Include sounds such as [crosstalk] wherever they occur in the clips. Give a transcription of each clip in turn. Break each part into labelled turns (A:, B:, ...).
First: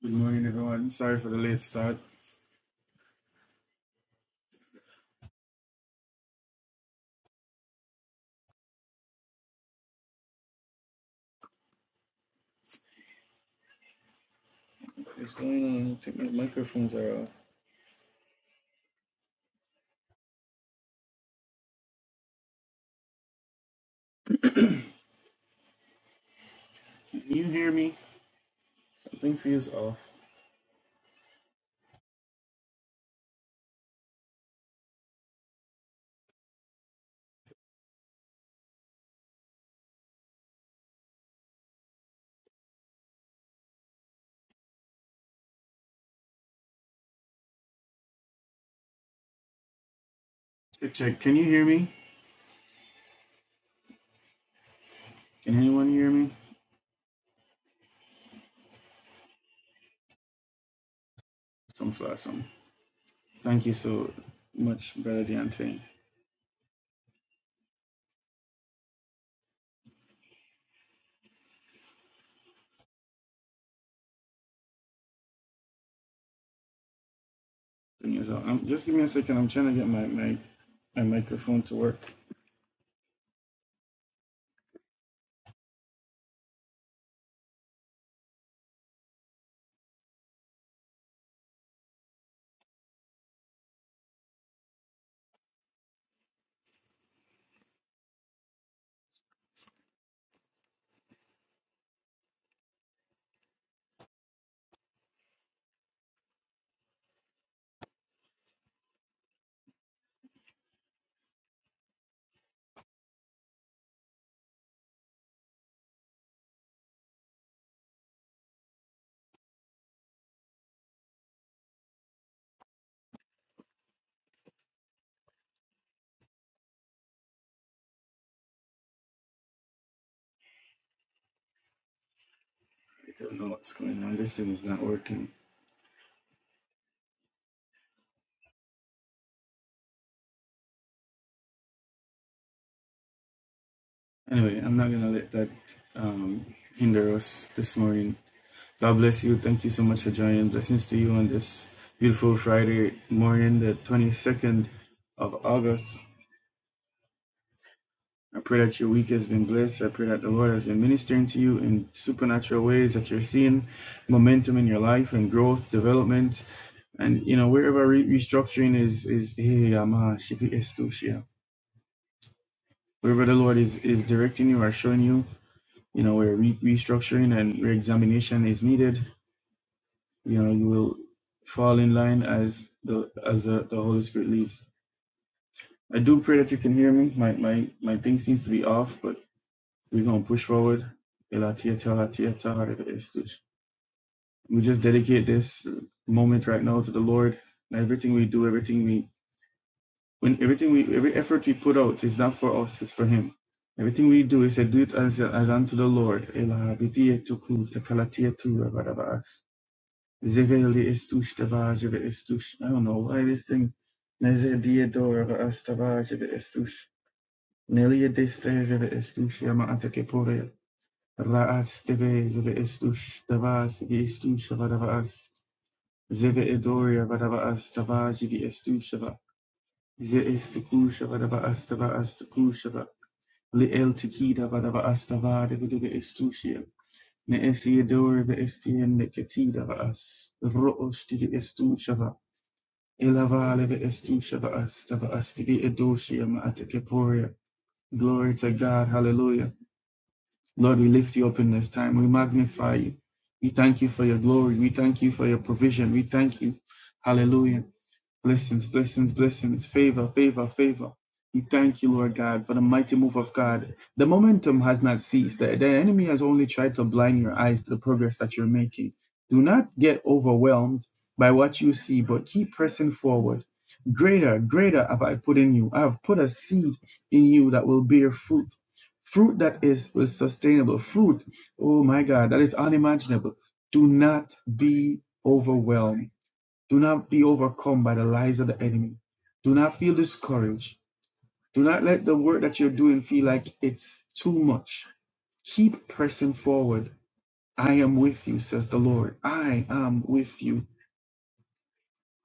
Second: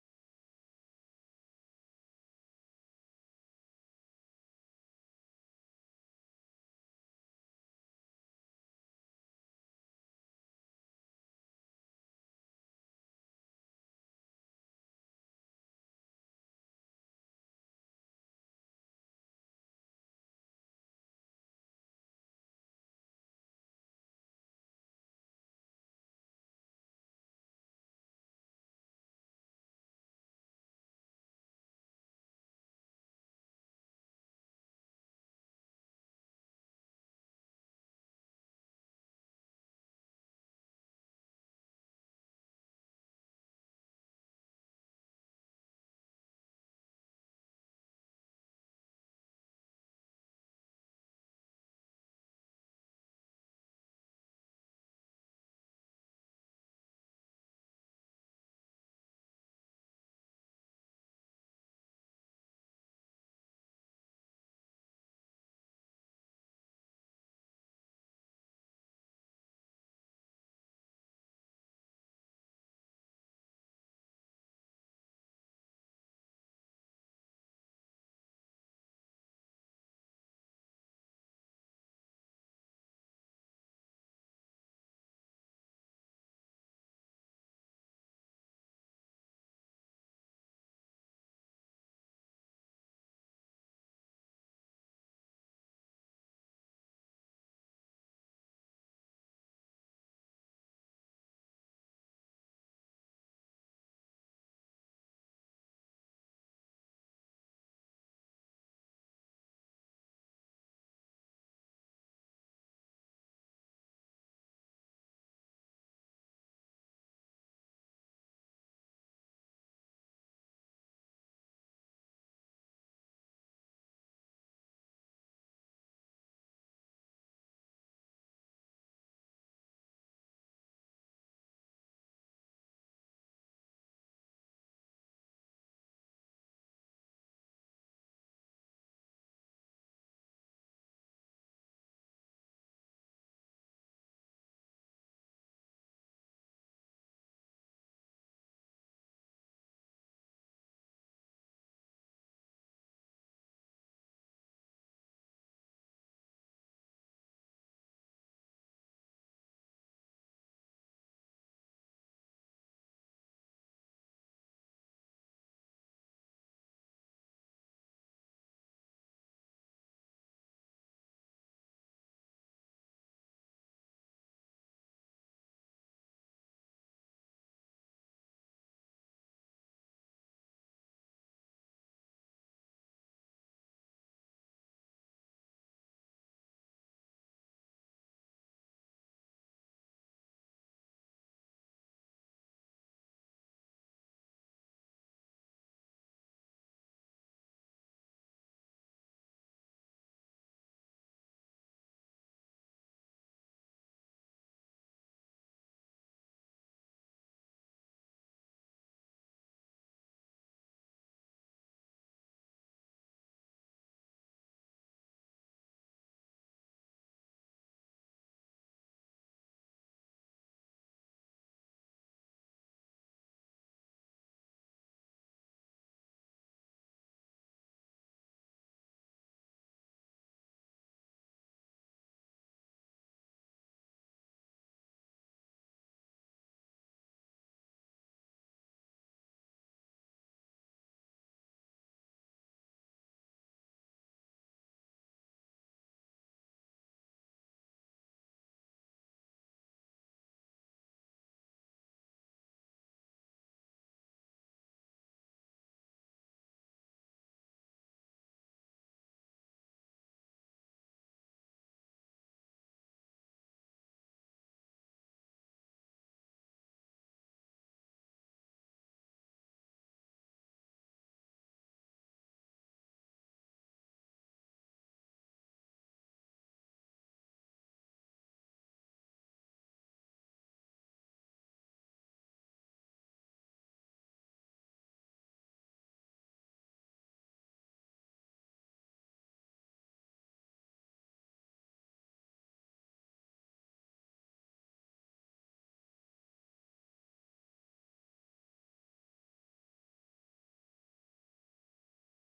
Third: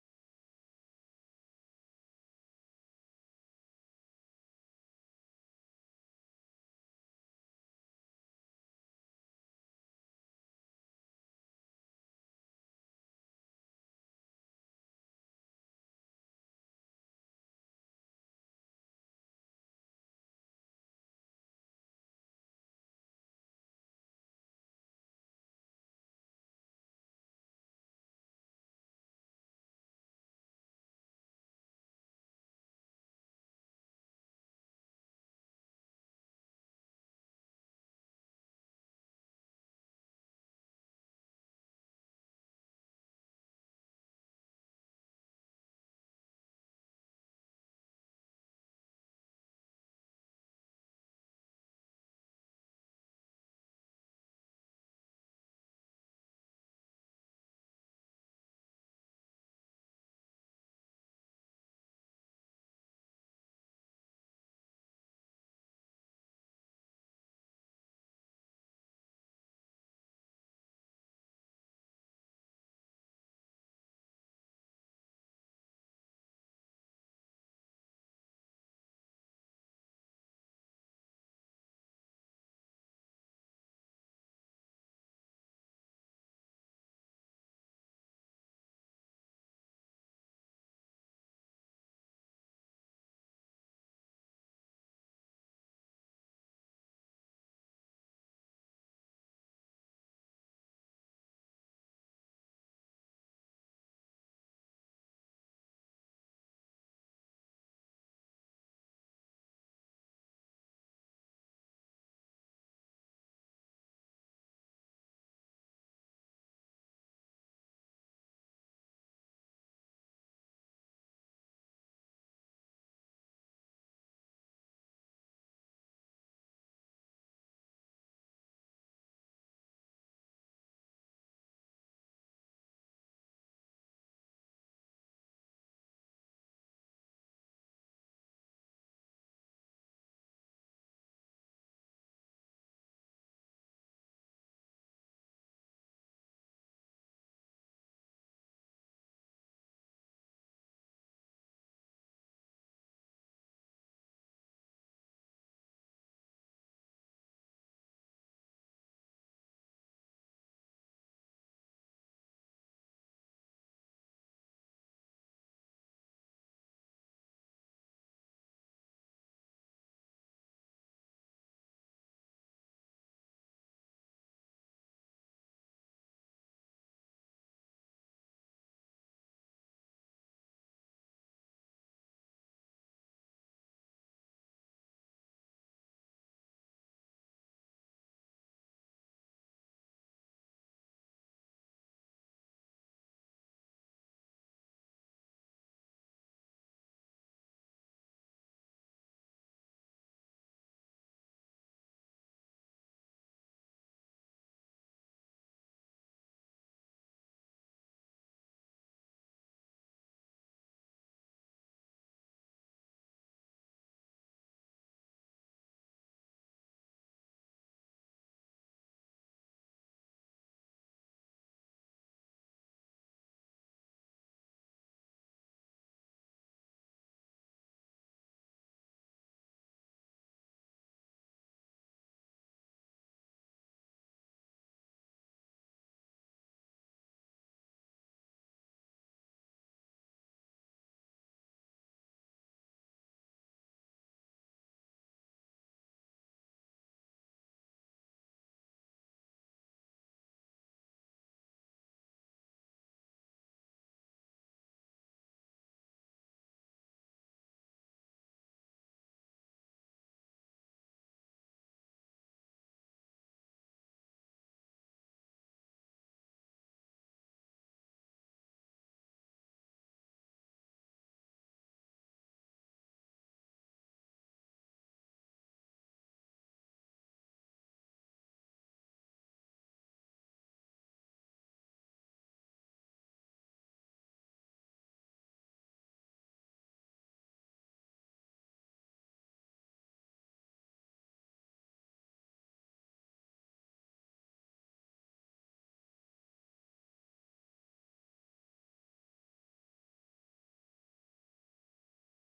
A: Good morning, everyone. Sorry for the late start. What's going on? I think my microphones are off. Can you hear me? Something feels off. Check, check. Can you hear me? Can anyone hear me? Some flash, some. Thank you so much, Brother Deontay. Good news Um, just give me a second. I'm trying to get my, my, my microphone to work. I don't know what's going on. This thing is not working. Anyway, I'm not going to let that um, hinder us this morning. God bless you. Thank you so much for joining. Blessings to you on this beautiful Friday morning, the 22nd of August. I pray that your week has been blessed. I pray that the Lord has been ministering to you in supernatural ways, that you're seeing momentum in your life and growth, development. And, you know, wherever re- restructuring is, is, hey, i estu shia. wherever the Lord is, is directing you or showing you, you know, where re- restructuring and reexamination is needed, you know you will fall in line as the as the, the holy spirit leads i do pray that you can hear me my my my thing seems to be off but we're going to push forward Elatiata, elatiata, harerestush. we just dedicate this moment right now to the lord and everything we do everything we when everything we every effort we put out is not for us it's for him everything we do is said do it as as unto the lord Zeveli estustava jeve estush. I don't know why this thing. Neze diador of astava jeve estush. Nelia deste zeve estush yama atake pore. La asteve zeve estush. Dava sivi estush vadava as. Zeve edoria vadava astava jivi estushava. Ze estukusha vadava astava astukushava. Li el tikida vadava astava devedeve estushia. Ne esiador ve estien neketida vas. Ro ostivi estushava. Ilavale the Estusha the Us, to the Astidi Edoshia Ma'atekeporia. Glory to God. Hallelujah. Lord, we lift you up in this time. We magnify you. We thank you for your glory. We thank you for your provision. We thank you. Hallelujah. Blessings, blessings, blessings, favor, favor, favor. We thank you, Lord God, for the mighty move of God. The momentum has not ceased. The, the enemy has only tried to blind your eyes to the progress that you're making. Do not get overwhelmed by what you see, but keep pressing forward. Greater, greater have I put in you. I have put a seed in you that will bear fruit. Fruit that is, is sustainable. Fruit, oh my God, that is unimaginable. Do not be overwhelmed do not be overcome by the lies of the enemy. Do not feel discouraged. Do not let the work that you're doing feel like it's too much. Keep pressing forward. I am with you, says the Lord. I am with you.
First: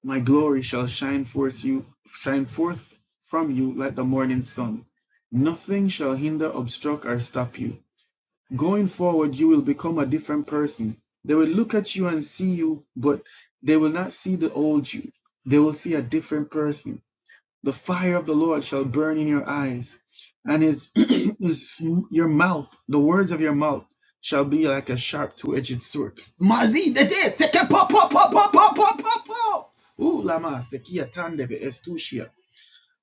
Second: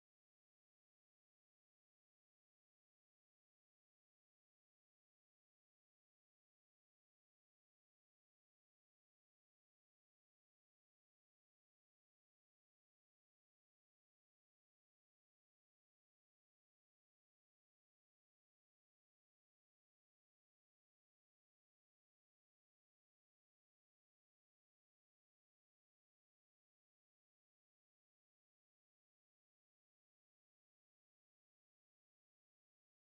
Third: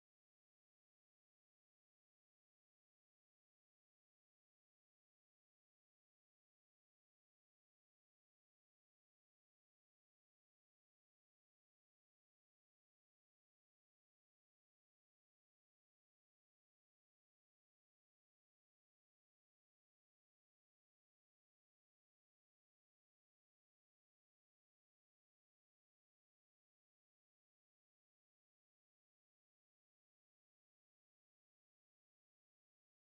A: My glory shall shine forth you, shine forth from you like the morning sun. Nothing shall hinder, obstruct, or stop you. Going forward, you will become a different person. They will look at you and see you, but they will not see the old you. They will see a different person The fire of the Lord shall burn in your eyes, and his, [clears throat] his your mouth, the words of your mouth shall be like a sharp two-edged sword. Mazi de de, seke po po po po po po po po. Ooh, lama sekia tandeve estushia.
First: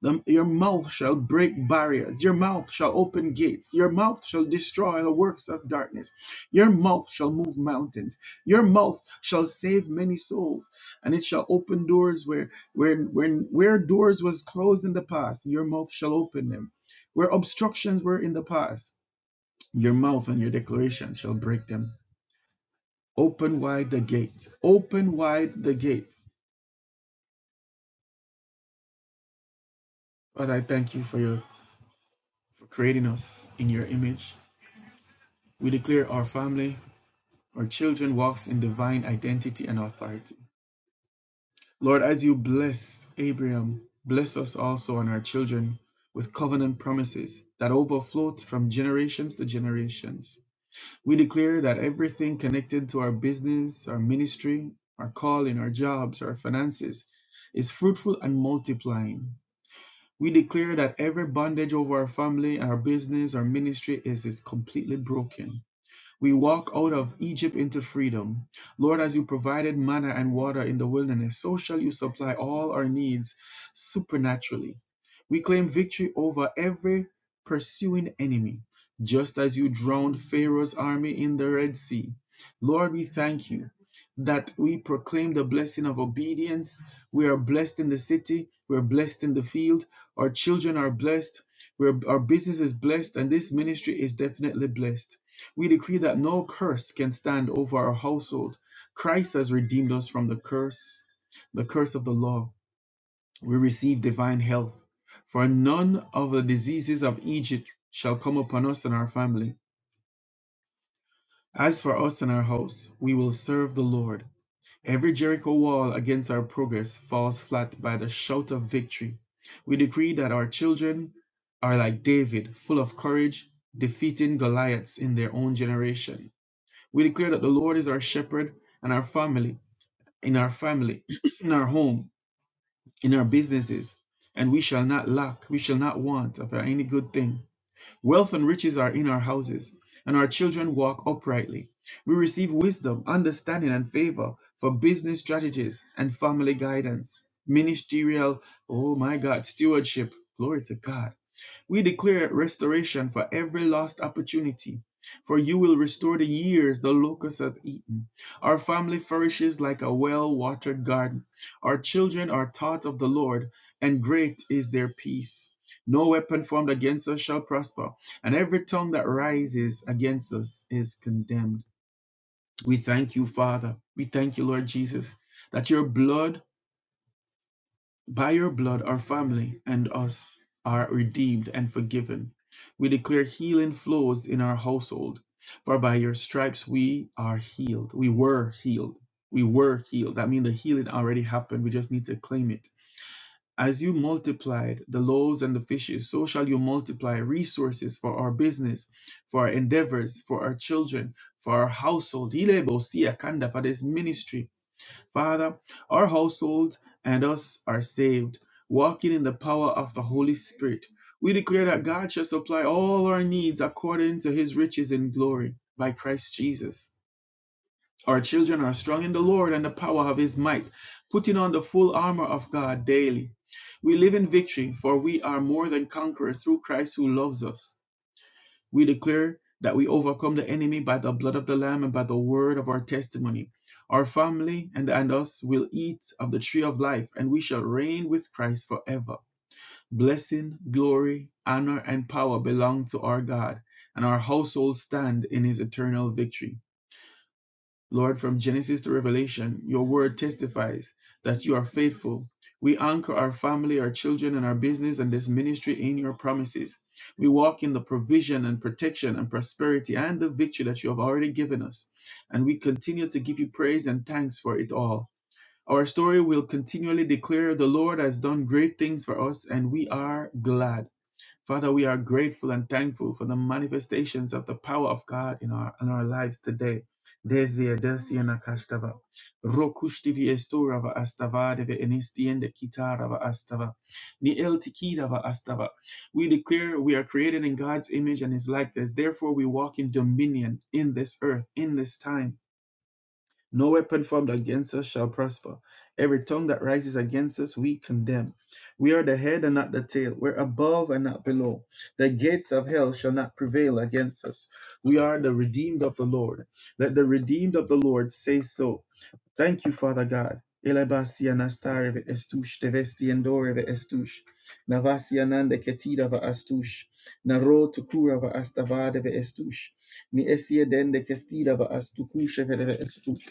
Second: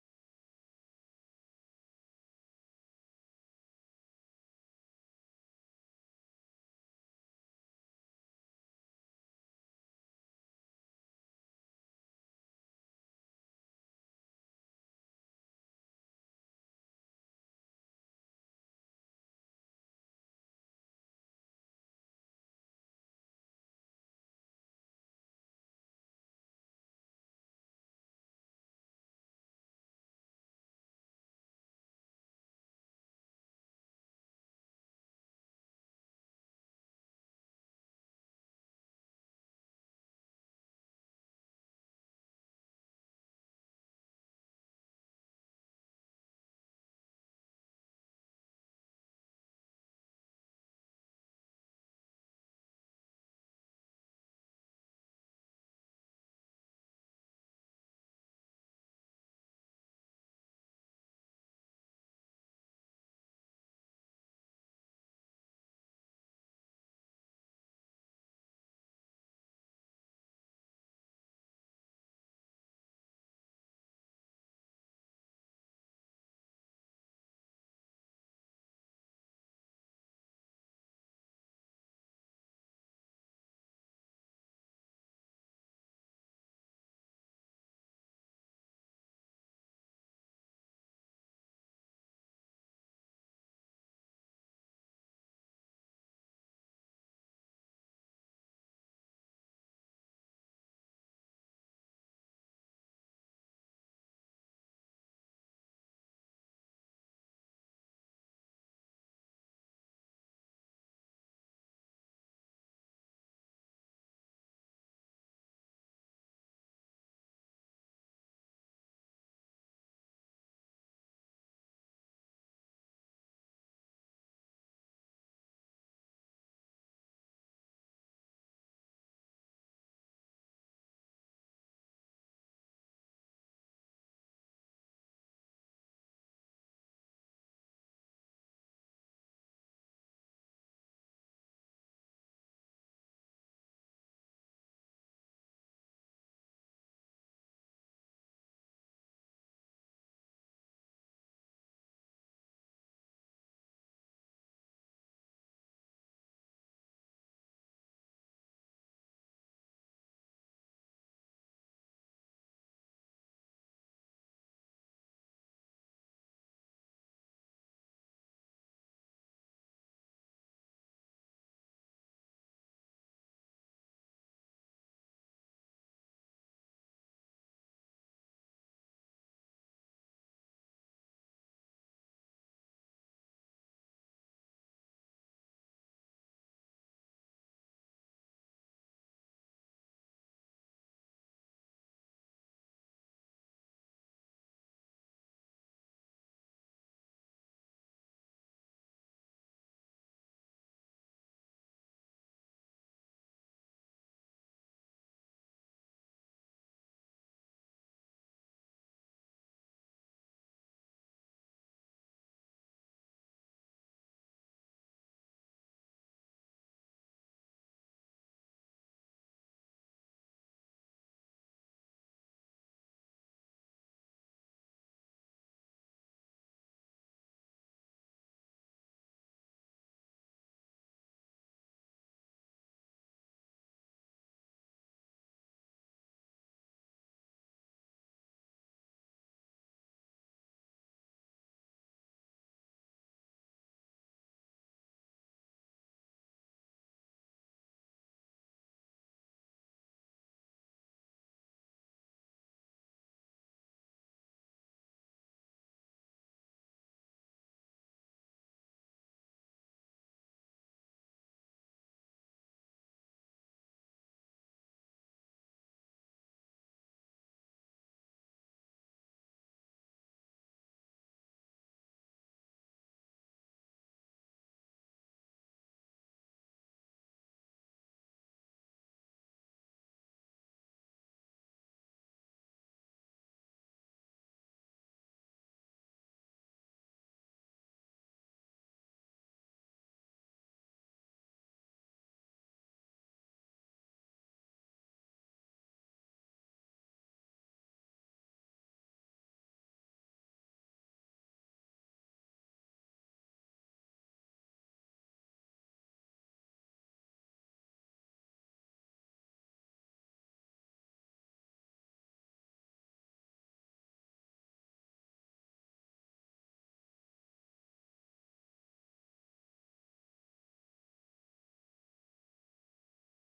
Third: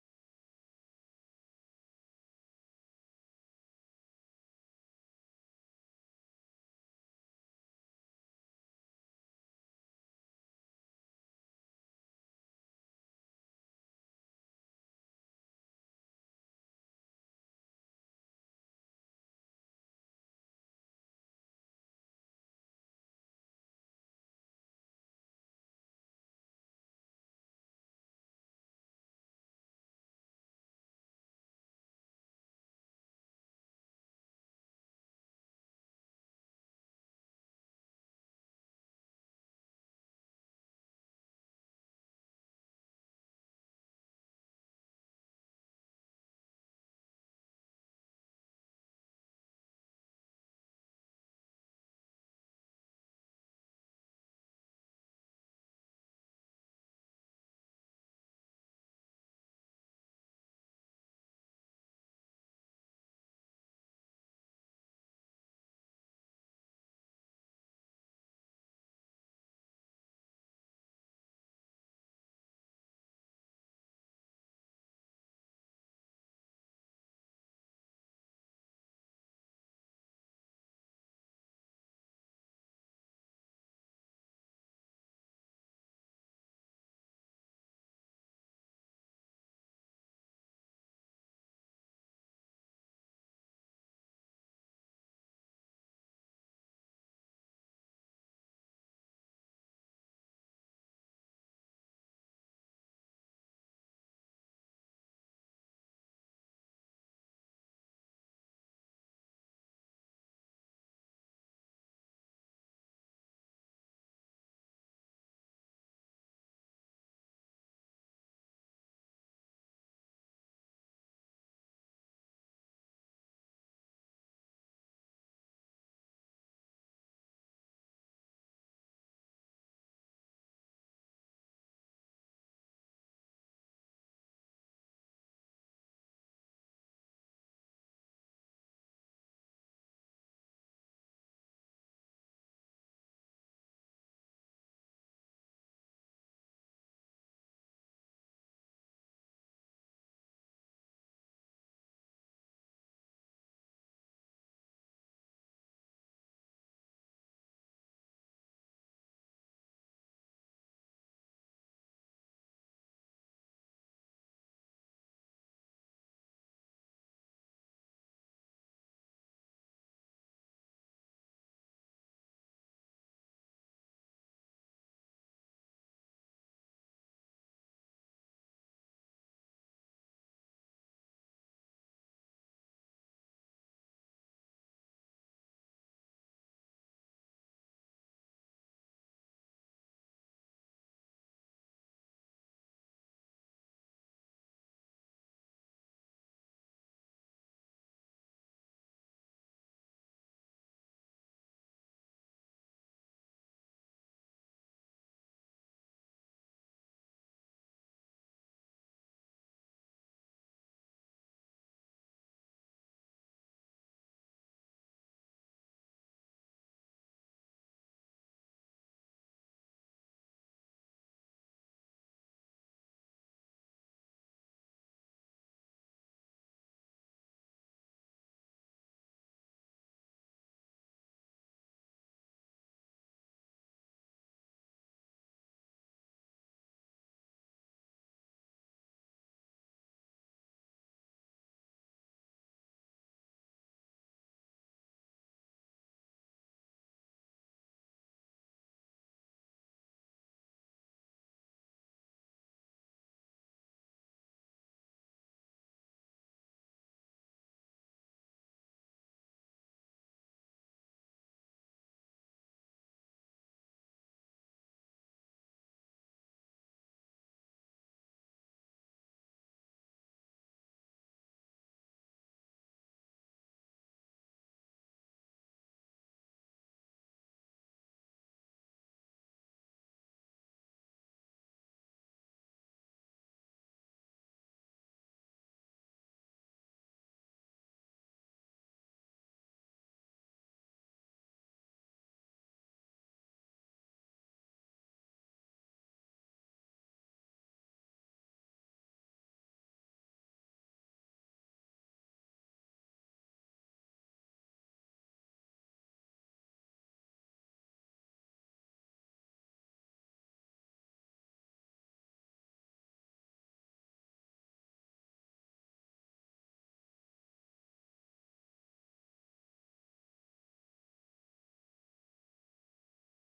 A: The- your mouth shall break barriers. Your mouth shall open gates. Your mouth shall destroy the works of darkness. Your mouth shall move mountains. Your mouth shall save many souls, and it shall open doors where where where, where doors was closed in the past. Your mouth shall open them. Where obstructions were in the past, your mouth and your declaration shall break them. Open wide the gate. Open wide the gate. Father, I thank you for your for creating us in your image. We declare our family. our children walks in divine identity and authority. Lord, as you blessed Abraham, bless us also and our children with covenant promises that overflow from generations to generations. We declare that everything connected to our business, our ministry, our calling, our jobs, our finances is fruitful and multiplying. We declare that every bondage over our family, our business, our ministry is, is completely broken. We walk out of Egypt into freedom. Lord, as you provided manna and water in the wilderness, so shall you supply all our needs supernaturally. We claim victory over every pursuing enemy, just as you drowned Pharaoh's army in the Red Sea. Lord, we thank you that we proclaim the blessing of obedience. We are blessed in the city, we're blessed in the field, our children are blessed, we're, our business is blessed, and this ministry is definitely blessed. We decree that no curse can stand over our household. Christ has redeemed us from the curse, the curse of the law. We receive divine health, for none of the diseases of Egypt shall come upon us and our family. As for us and our house, we will serve the Lord. Every Jericho wall against our progress falls flat by the shout of victory. We decree that our children are like David, full of courage, defeating Goliaths in their own generation. We declare that the Lord is our shepherd and our family, in our family, [clears throat] in our home, in our businesses, and we shall not lack, we shall not want of any good thing. Wealth and riches are in our houses, and our children walk uprightly. We receive wisdom, understanding, and favor for business strategies and family guidance, ministerial, oh my God, stewardship. Glory to God. We declare restoration for every lost opportunity, for you will restore the years the locusts have eaten. Our family flourishes like a well watered garden. Our children are taught of the Lord, and great is their peace. No weapon formed against us shall prosper, and every tongue that rises against us is condemned. We thank you, Father. We thank you, Lord Jesus, that your blood by your blood, our family and us are redeemed and forgiven. We declare healing flows in our household, for by your stripes we are healed. We were healed. We were healed. That means the healing already happened. We just need to claim it. As you multiplied the loaves and the fishes, so shall you multiply resources for our business, for our endeavors, for our children, for our household. Hile bosia kanda, For this ministry, Father, our household and us are saved, walking in the power of the Holy Spirit. We declare that God shall supply all our needs according to his riches in glory by Christ Jesus. Our children are strong in the Lord and the power of his might, putting on the full armor of God daily. We live in victory, for we are more than conquerors through Christ who loves us. We declare that we overcome the enemy by the blood of the Lamb and by the word of our testimony. Our family and, and us will eat of the tree of life, and we shall reign with Christ forever. Blessing, glory, honor, and power belong to our God, and our household stand in his eternal victory. Lord, from Genesis to Revelation, your word testifies that you are faithful. We anchor our family, our children, and our business and this ministry in your promises. We walk in the provision and protection and prosperity and the victory that you have already given us. And we continue to give you praise and thanks for it all. Our story will continually declare the Lord has done great things for us, and we are glad. Father, we are grateful and thankful for the manifestations of the power of God in our in our lives today. Dezia desia nakashtava. Rokushtivi estorava astava deve enestiende kitarava astava. Ni el tikidava astava. We declare we are created in God's image and his likeness. Therefore, we walk in dominion in this earth, in this time. No weapon formed against us shall prosper. Every tongue that rises against us, we condemn. We are the head and not the tail. We're above and not below. The gates of hell shall not prevail against us. We are the redeemed of the Lord. Let the redeemed of the Lord say so. Thank you, Father God. Elebasi anastareve estush, tevesti endoreve estush. Navasi anande ketidava astush. Naro tukurava astavadeve estush. Ni esie kestidava astukusheve estush.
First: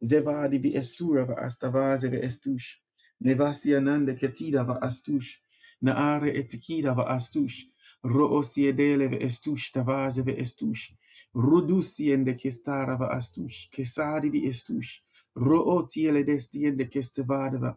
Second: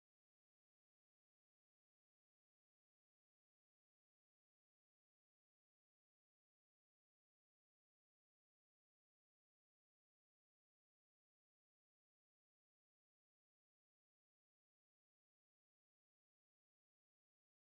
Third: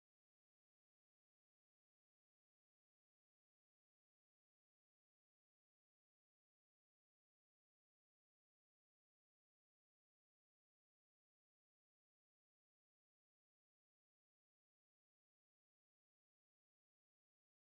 A: Zevadi bi estura va astavaze ve estush. Nevasi ananda ketida va astush. Naare etikida va astush. Roosiedele ve estush tavaze ve estush. Rudusiende kestara va astush. Kesadi vi estush. Rootiele destiende kestevade va.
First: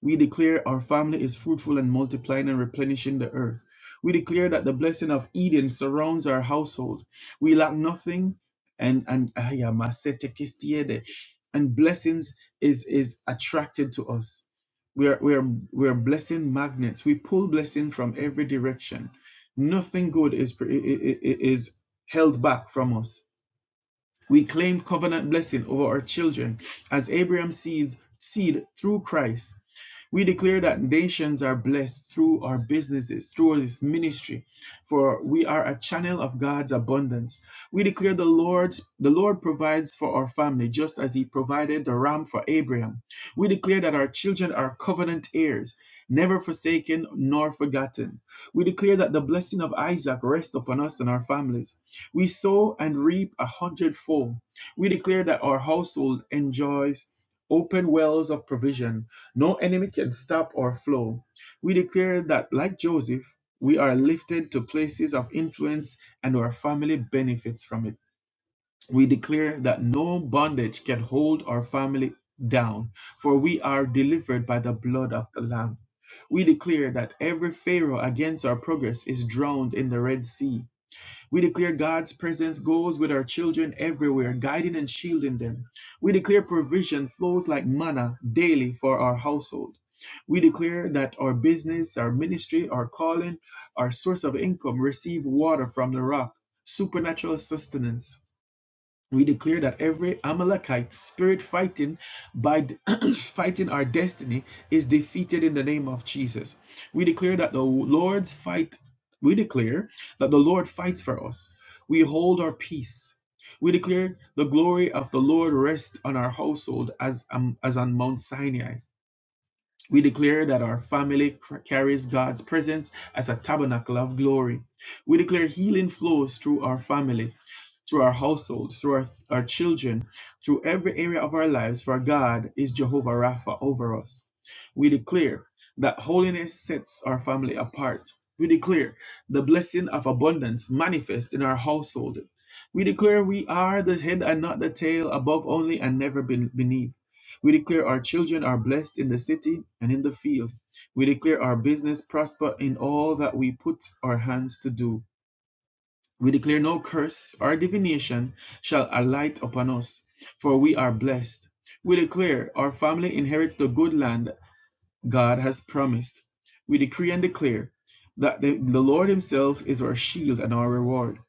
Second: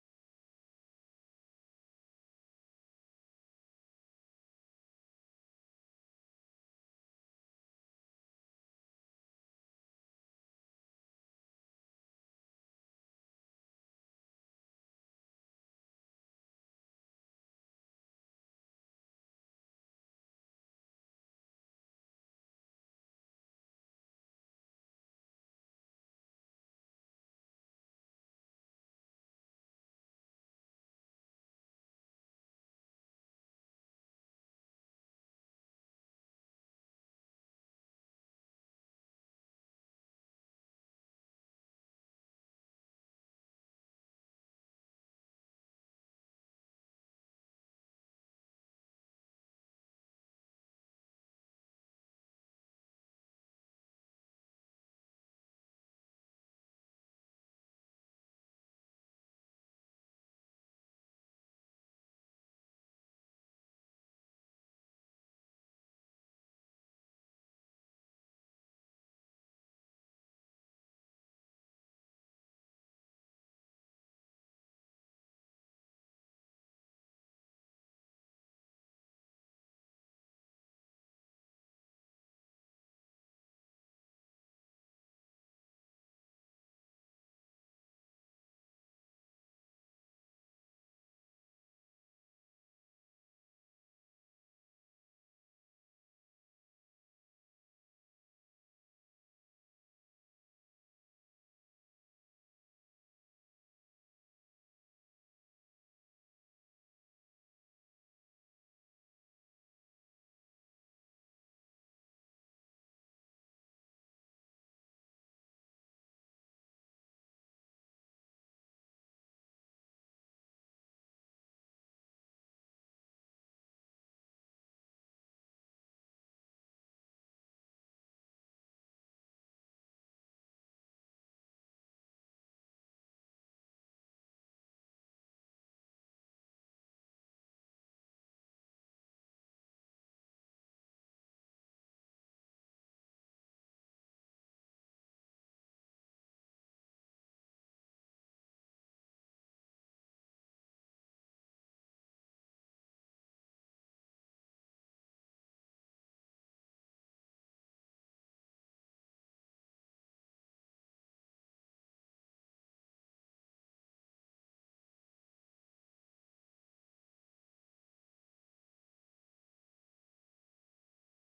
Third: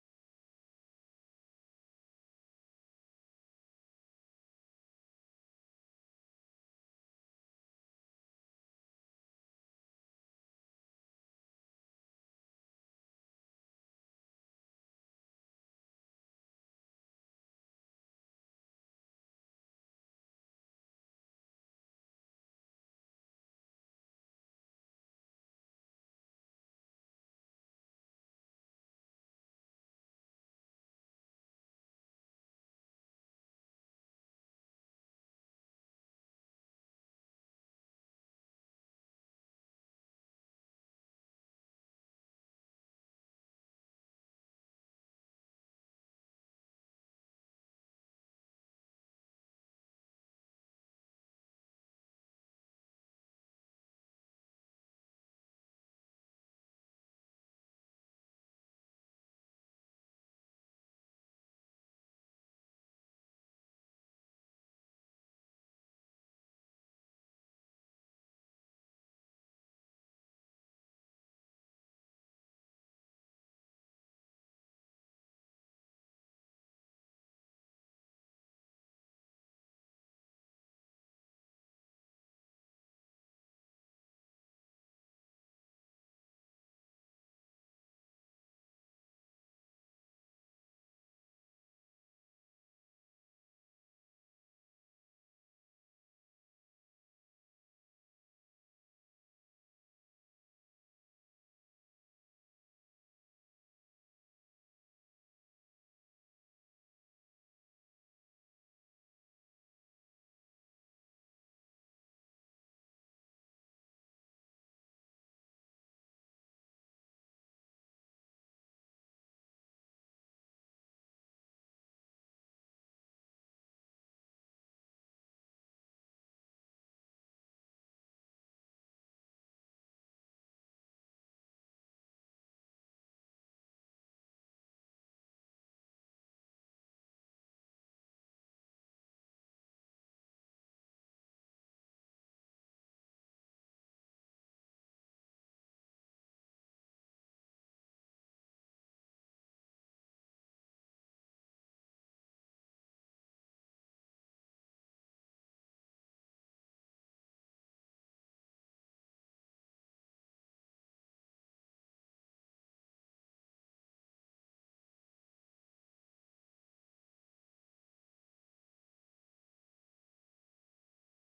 A: We declare our family is fruitful and multiplying and replenishing the earth. We declare that the blessing of Eden surrounds our household. We lack nothing and and aya, masete kistiede. and blessings is is attracted to us. We are, we, are, we are blessing magnets. We pull blessing from every direction. Nothing good is, is, is held back from us we claim covenant blessing over our children as Abraham's seeds, seed through Christ. We declare that nations are blessed through our businesses, through this ministry, for we are a channel of God's abundance. We declare the Lord's the Lord provides for our family just as he provided the ram for Abraham. We declare that our children are covenant heirs, never forsaken nor forgotten. We declare that the blessing of Isaac rests upon us and our families. We sow and reap a hundredfold. We declare that our household enjoys open wells of provision. No enemy can stop our flow. We declare that, like Joseph, we are lifted to places of influence and our family benefits from it. We declare that no bondage can hold our family down, for we are delivered by the blood of the Lamb. We declare that every Pharaoh against our progress is drowned in the Red Sea. We declare God's presence goes with our children everywhere, guiding and shielding them. We declare provision flows like manna daily for our household. We declare that our business, our ministry, our calling, our source of income receive water from the rock, supernatural sustenance we declare that every Amalekite spirit fighting by [clears throat] fighting our destiny is defeated in the name of Jesus. We declare that the Lord's fight, we declare that the Lord fights for us. We hold our peace. We declare the glory of the Lord rest on our household as, um, as on Mount Sinai. We declare that our family carries God's presence as a tabernacle of glory. We declare healing flows through our family, through our household, through our, our children, through every area of our lives, for God is Jehovah Rapha over us. We declare that holiness sets our family apart. We declare the blessing of abundance manifest in our household. We declare we are the head and not the tail, above only and never be- beneath. We declare our children are blessed in the city and in the field. We declare our business prosper in all that we put our hands to do. We declare no curse or divination shall alight upon us, for we are blessed. We declare our family inherits the good land God has promised. We decree and declare that the, the Lord Himself is our shield and our reward.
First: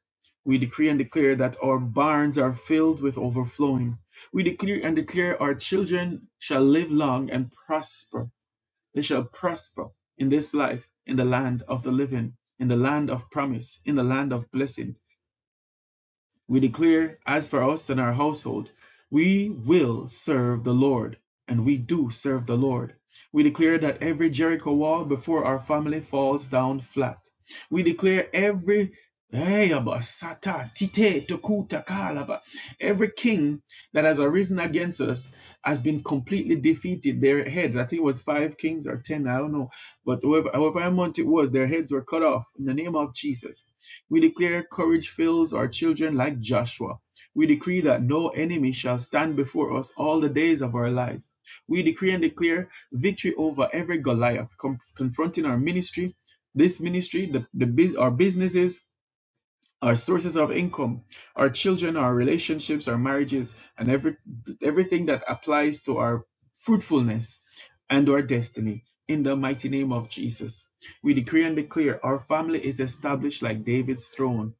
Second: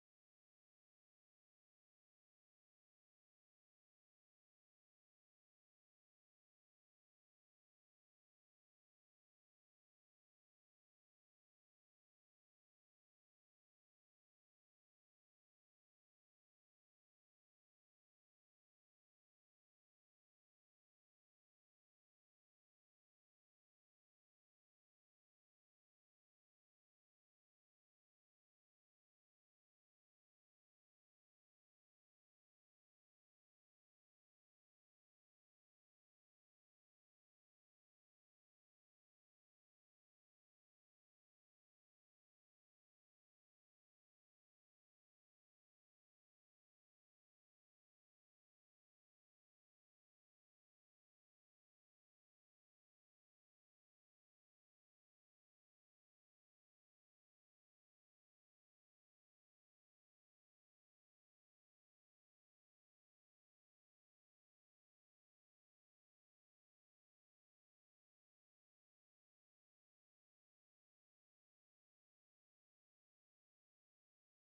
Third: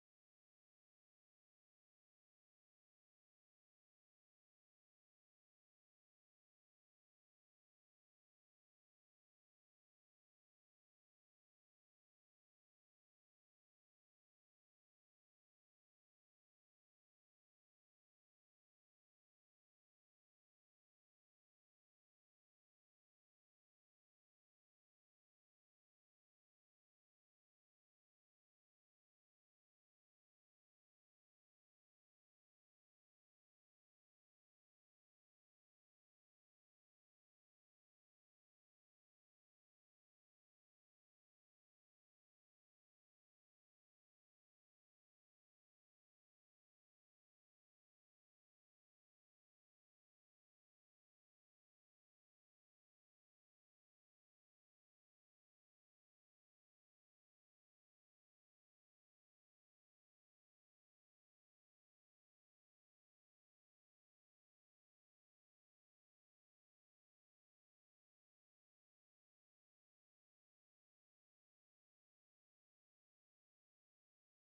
A: We decree and declare that our barns are filled with overflowing. We decree and declare our children shall live long and prosper. They shall prosper in this life, in the land of the living, in the land of promise, in the land of blessing. We declare, as for us and our household, we will serve the Lord, and we do serve the Lord. We declare that every Jericho wall before our family falls down flat. We declare every Hey, Every king that has arisen against us has been completely defeated. Their heads, I think it was five kings or ten, I don't know. But however, however amount it was, their heads were cut off in the name of Jesus. We declare courage fills our children like Joshua. We decree that no enemy shall stand before us all the days of our life. We decree and declare victory over every Goliath com- confronting our ministry, this ministry, the, the bus- our businesses, our sources of income, our children, our relationships, our marriages, and every everything that applies to our fruitfulness and our destiny. In the mighty name of Jesus, we decree and declare our family is established like David's throne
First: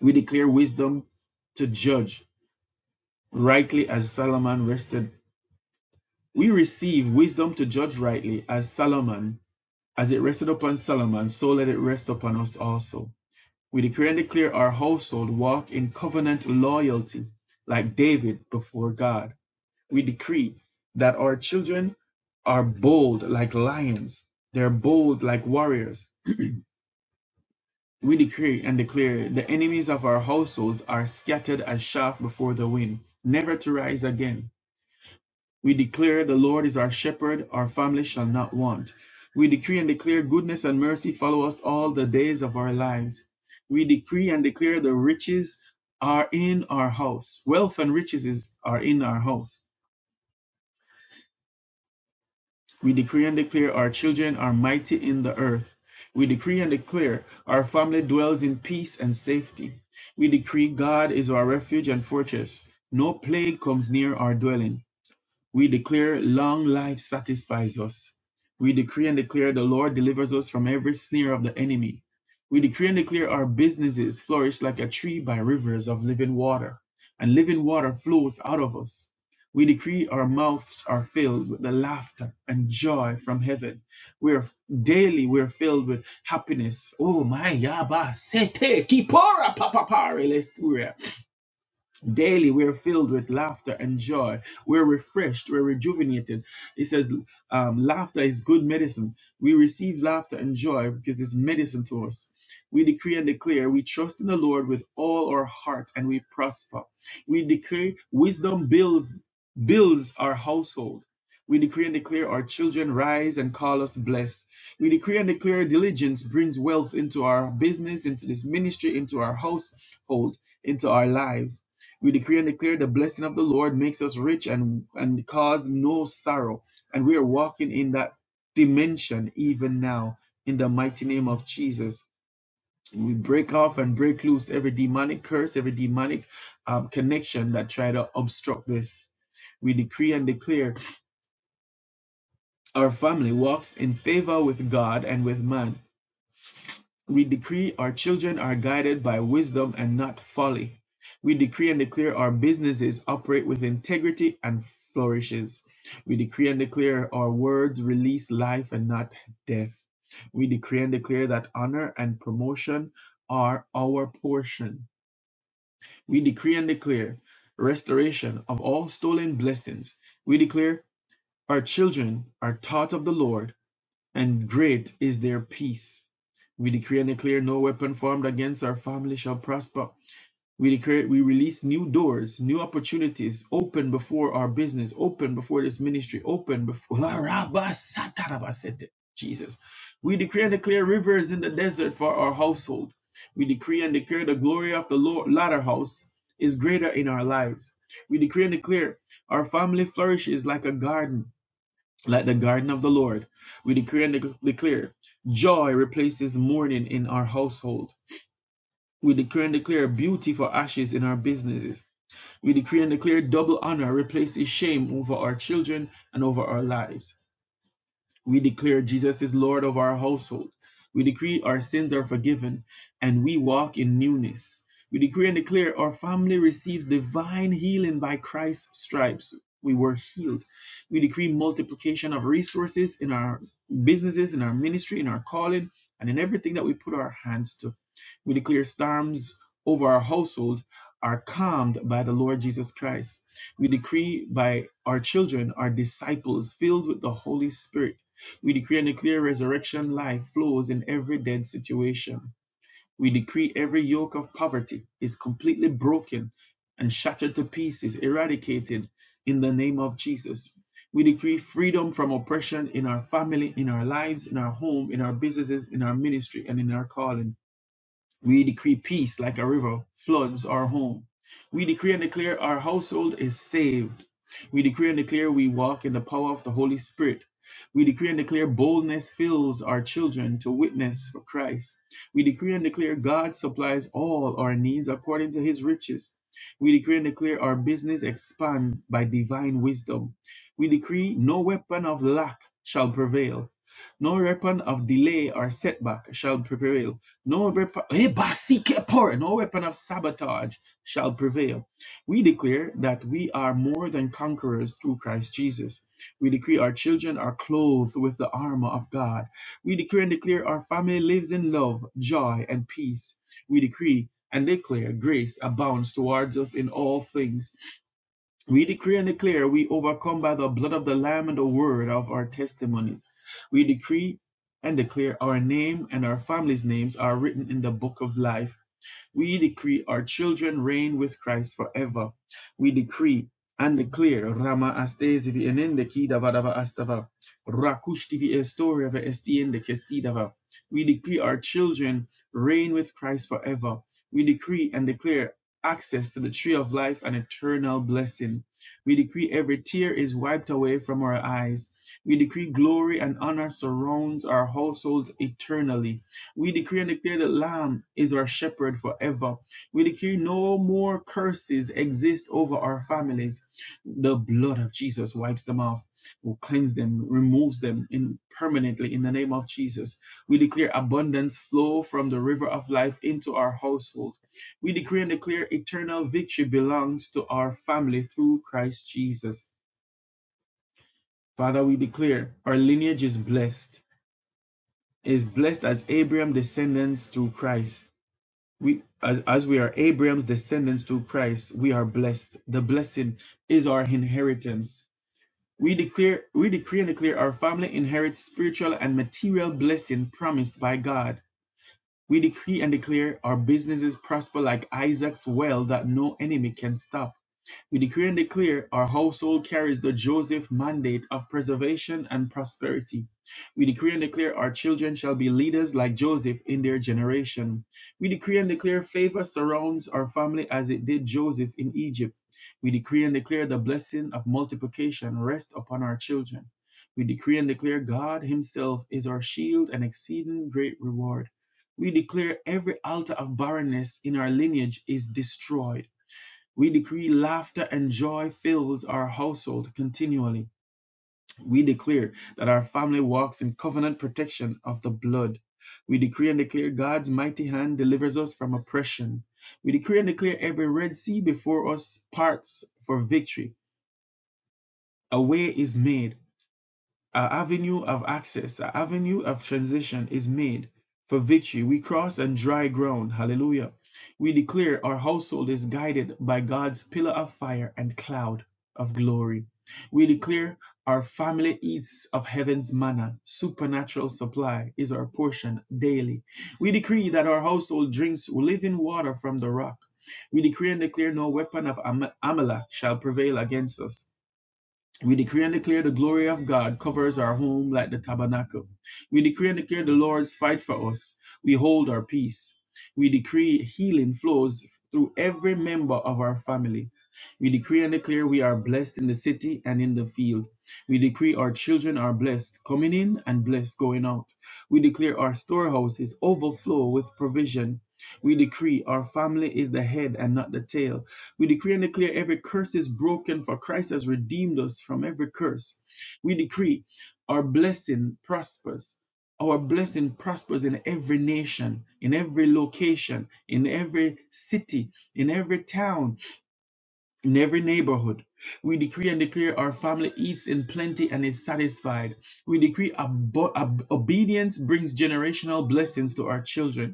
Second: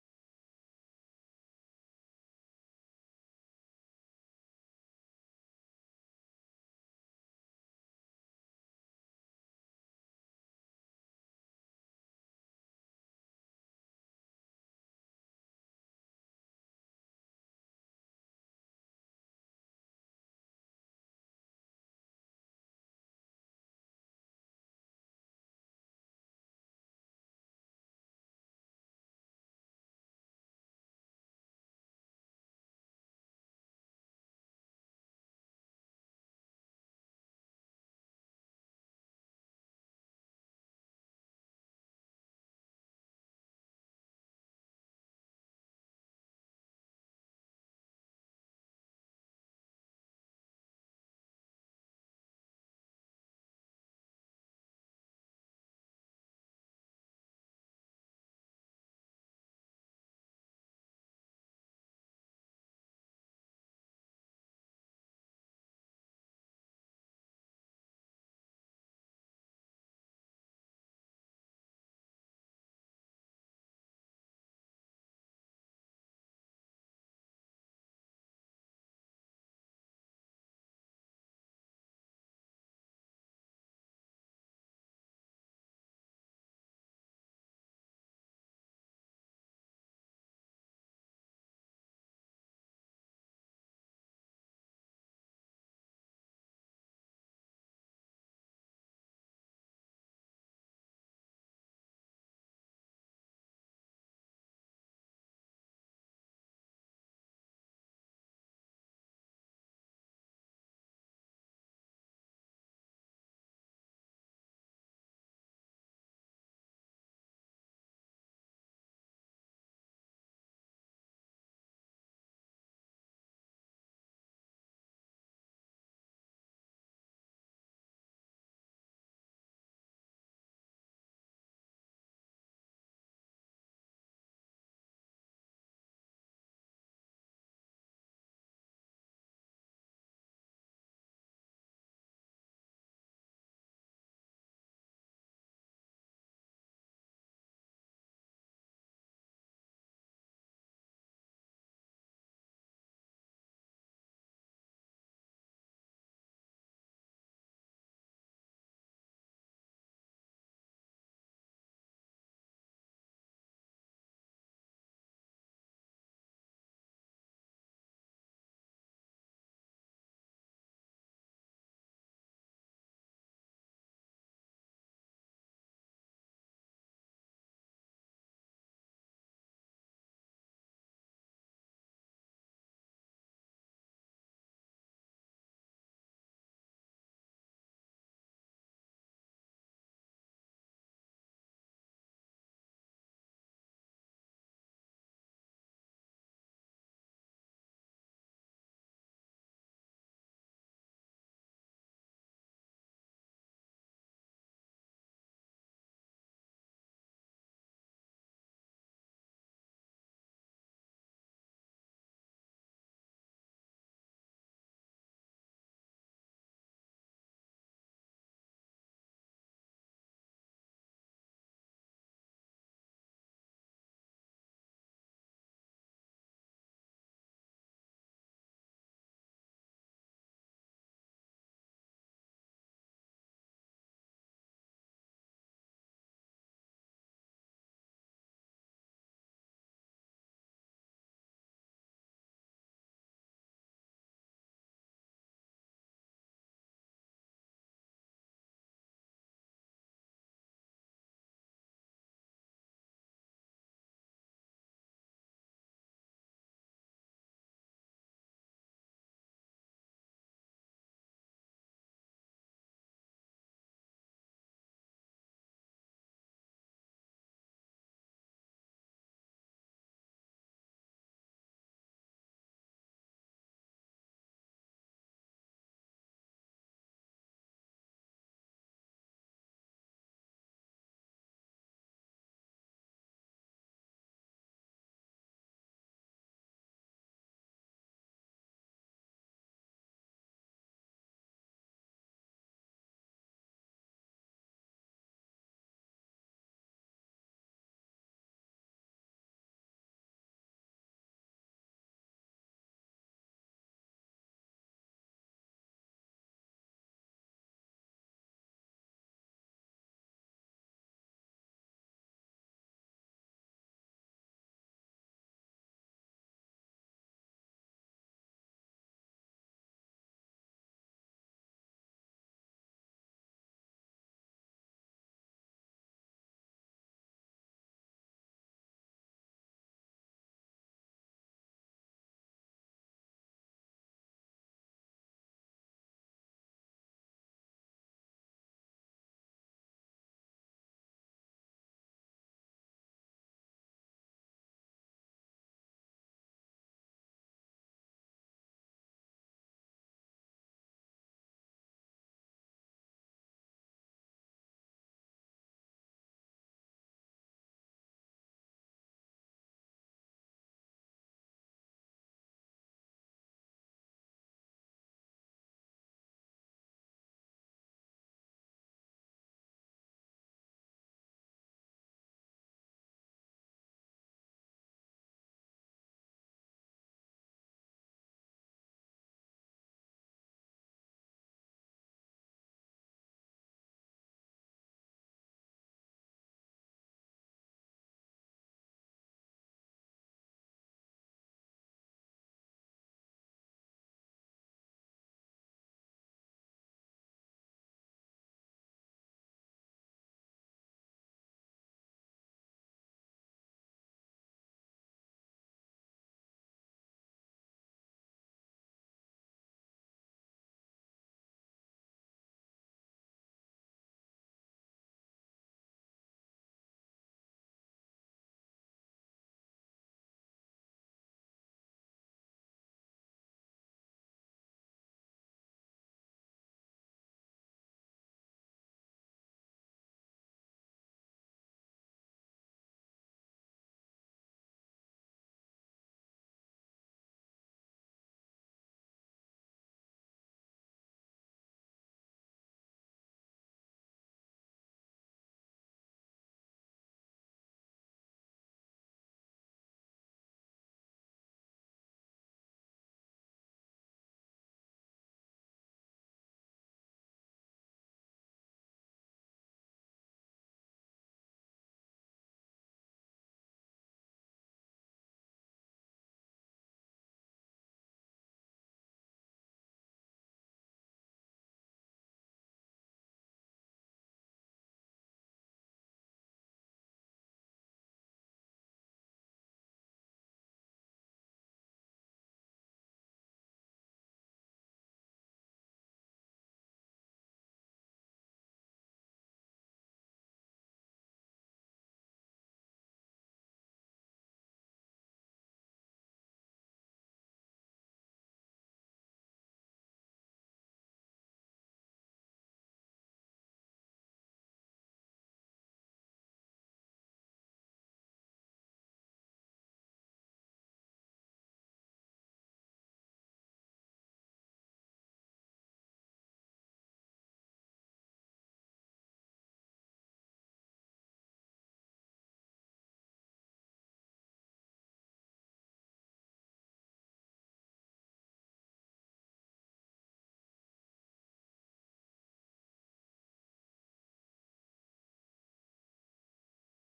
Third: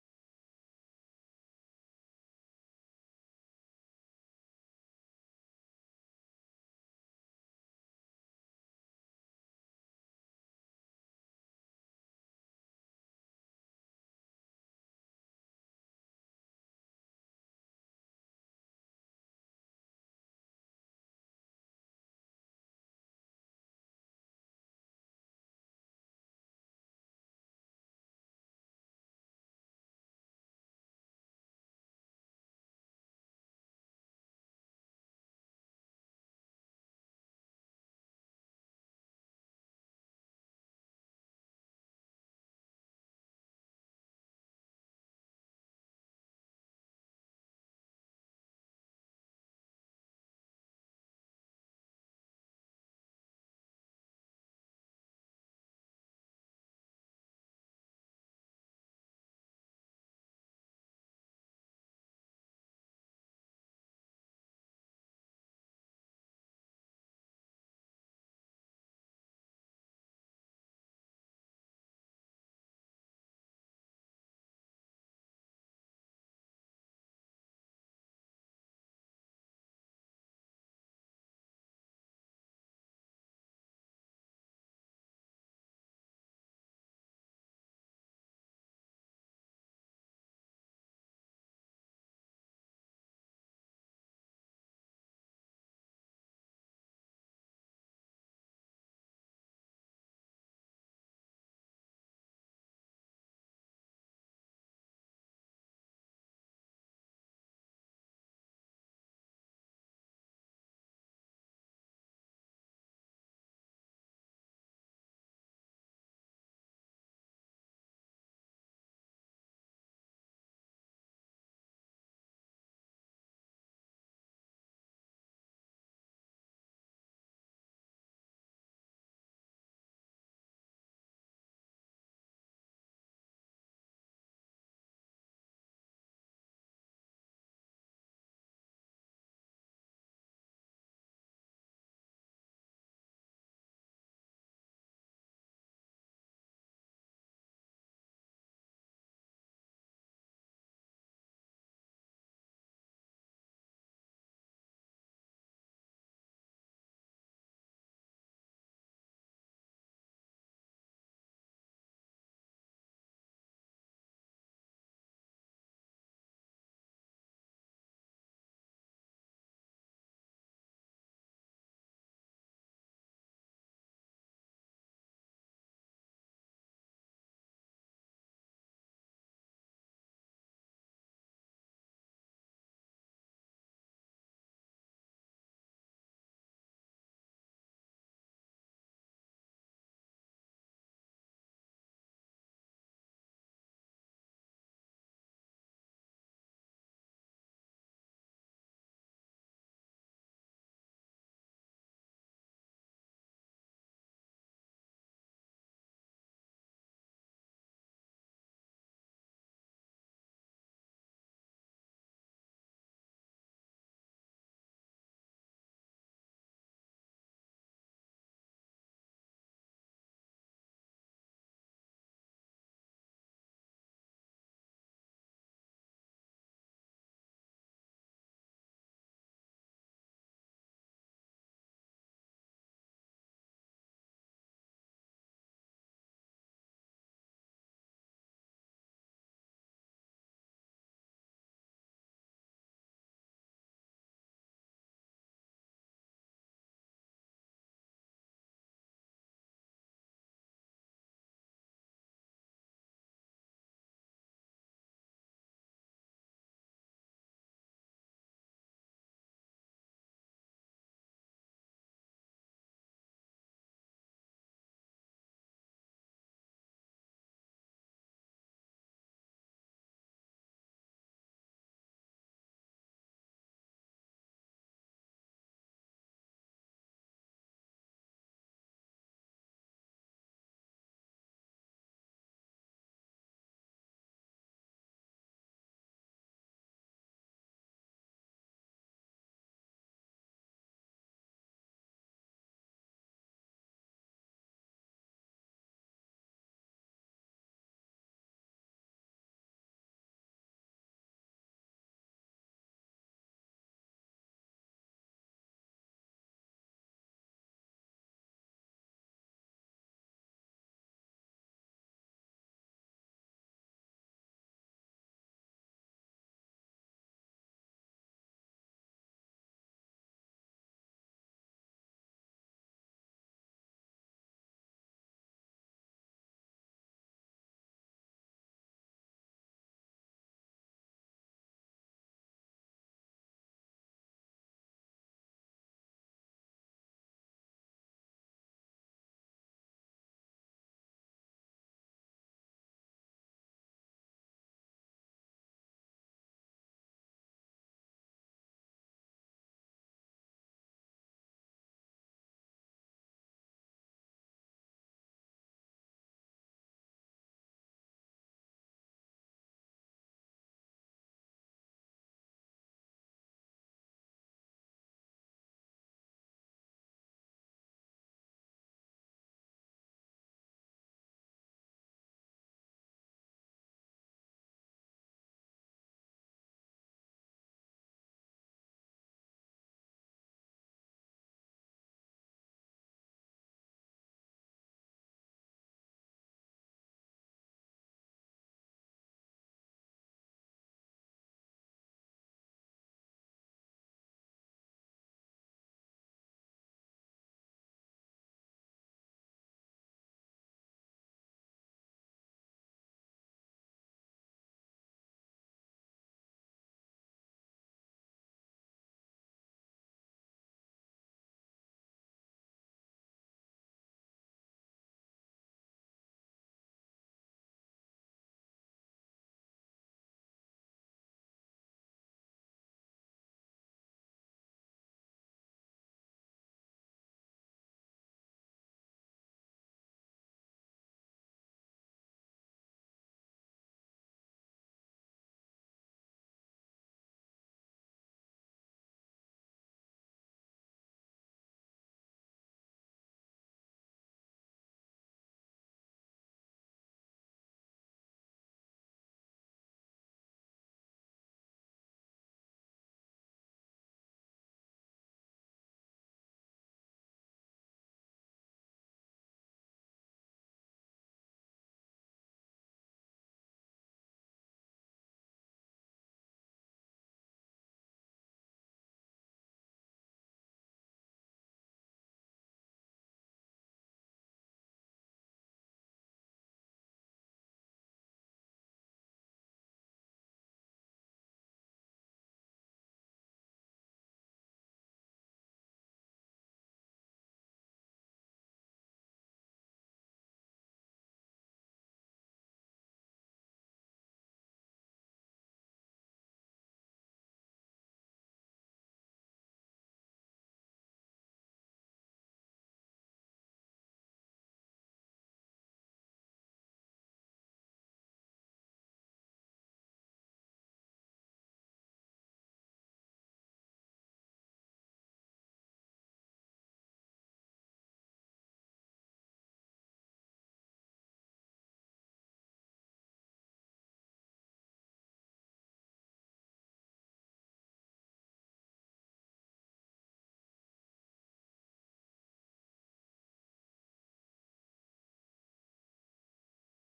A: we declare wisdom to judge rightly as Solomon rested. We receive wisdom to judge rightly as Solomon, as it rested upon Solomon, so let it rest upon us also. We declare and declare our household walk in covenant loyalty, like David before God. We decree that our children are bold like lions, they're bold like warriors. We decree and declare the enemies of our households are scattered as chaff before the wind, never to rise again. We declare the Lord is our shepherd, our family shall not want. We decree and declare goodness and mercy follow us all the days of our lives. We decree and declare the riches are in our house. Wealth and riches is, are in our house. We decree and declare our children are mighty in the earth. We decree and declare our family dwells in peace and safety. We decree God is our refuge and fortress. No plague comes near our dwelling. We declare long life satisfies us. We decree and declare the Lord delivers us from every snare of the enemy. We decree and declare our businesses flourish like a tree by rivers of living water, and living water flows out of us. We decree our mouths are filled with the laughter and joy from heaven. We're daily we're filled with happiness. Oh my yaba sete kipora papapare Daily, we are filled with laughter and joy. We're refreshed. We're rejuvenated. It says, um, laughter is good medicine. We receive laughter and joy because it's medicine to us. We decree and declare, we trust in the Lord with all our heart and we prosper. We declare wisdom builds, builds our household. We decree and declare our children rise and call us blessed. We decree and declare diligence brings wealth into our business, into this ministry, into our household, into our lives. We decree and declare the blessing of the Lord makes us rich and, and cause no sorrow. And we are walking in that dimension even now in the mighty name of Jesus. We break off and break loose every demonic curse, every demonic um, connection that try to obstruct this. We decree and declare our family walks in favor with God and with man. We decree our children are guided by wisdom and not folly. We decree and declare our businesses operate with integrity and flourishes. We decree and declare our words release life and not death. We decree and declare that honor and promotion are our portion. We decree and declare restoration of all stolen blessings. We declare our children are taught of the Lord and great is their peace. We decree and declare no weapon formed against our family shall prosper. We declare we release new doors, new opportunities open before our business, open before this ministry, open before [laughs] Rabasatarabasete. Jesus. We decree and declare rivers in the desert for our household. We decree and declare the glory of the Lord latter house is greater in our lives. We decree and declare our family flourishes like a garden like the garden of the Lord. We decree and dec- declare joy replaces mourning in our household. We decree and declare beauty for ashes in our businesses. We decree and declare double honor replaces shame over our children and over our lives. We declare Jesus is Lord of our household. We decree our sins are forgiven and we walk in newness. We decree and declare our family receives divine healing by Christ's stripes. We were healed. We decree multiplication of resources in our businesses, in our ministry, in our calling, and in everything that we put our hands to. We declare storms over our household are calmed by the Lord Jesus Christ. We decree by our children our disciples filled with the Holy Spirit. We decree and declare resurrection life flows in every dead situation. We decree every yoke of poverty is completely broken and shattered to pieces, eradicated in the name of Jesus. We decree freedom from oppression in our family, in our lives, in our home, in our businesses, in our ministry, and in our calling. We decree peace like a river floods our home. We decree and declare our household is saved. We decree and declare we walk in the power of the Holy Spirit. We decree and declare boldness fills our children to witness for Christ. We decree and declare God supplies all our needs according to his riches. We decree and declare our business expand by divine wisdom. We decree no weapon of lack shall prevail. No weapon of delay or setback shall prevail no weapon, eh, no weapon of sabotage shall prevail. We declare that we are more than conquerors through Christ Jesus. We decree our children are clothed with the armor of God. We decree and declare our family lives in love, joy, and peace. We decree and declare grace abounds towards us in all things. We decree and declare we overcome by the blood of the Lamb and the word of our testimonies. We decree and declare our name and our family's names are written in the book of life. We decree our children reign with Christ forever. We decree and declare Rama astesivi enende kidava dava astava. Rakushtivi estoriava estiende kestidava. We decree our children reign with Christ forever. We decree and declare access to the tree of life and eternal blessing. We decree every tear is wiped away from our eyes. We decree glory and honor surrounds our households eternally. We decree and declare that Lamb is our shepherd forever. We decree no more curses exist over our families. The blood of Jesus wipes them off, will cleanse them, removes them in permanently in the name of Jesus. We declare abundance flow from the river of life into our household. We decree and declare eternal victory belongs to our family through Christ Jesus. Father, we declare our lineage is blessed, is blessed as Abraham descendants through Christ. we as as we are Abraham's descendants through Christ, we are blessed. The blessing is our inheritance. We declare we decree and declare our family inherits spiritual and material blessing promised by God. We decree and declare our businesses prosper like Isaac's well that no enemy can stop. We decree and declare our household carries the Joseph mandate of preservation and prosperity. We decree and declare our children shall be leaders like Joseph in their generation. We decree and declare favor surrounds our family as it did Joseph in Egypt. We decree and declare the blessing of multiplication rest upon our children. We decree and declare God Himself is our shield and exceeding great reward. We declare every altar of barrenness in our lineage is destroyed. We decree laughter and joy fills our household continually. We declare that our family walks in covenant protection of the blood. We decree and declare God's mighty hand delivers us from oppression. We decree and declare every Red Sea before us parts for victory. A way is made. Our avenue of access, our avenue of transition is made for victory. We cross on dry ground. Hallelujah. We declare our household is guided by God's pillar of fire and cloud of glory. We declare our family eats of heaven's manna. Supernatural supply is our portion daily. We decree that our household drinks living water from the rock. We decree and declare no weapon of Am- Amalek shall prevail against us. We decree and declare the glory of God covers our home like the tabernacle. We decree and declare the Lord's fight for us. We hold our peace. We decree healing flows through every member of our family. We decree and declare we are blessed in the city and in the field. We decree our children are blessed, coming in and blessed going out. We declare our storehouses overflow with provision. We decree our family is the head and not the tail. We decree and declare every curse is broken, for Christ has redeemed us from every curse. We decree our blessing prospers. Our blessing prospers in every nation, in every location, in every city, in every town, in every neighborhood. We decree and declare our family eats in plenty and is satisfied. We decree abo- ob- obedience brings generational blessings to our children.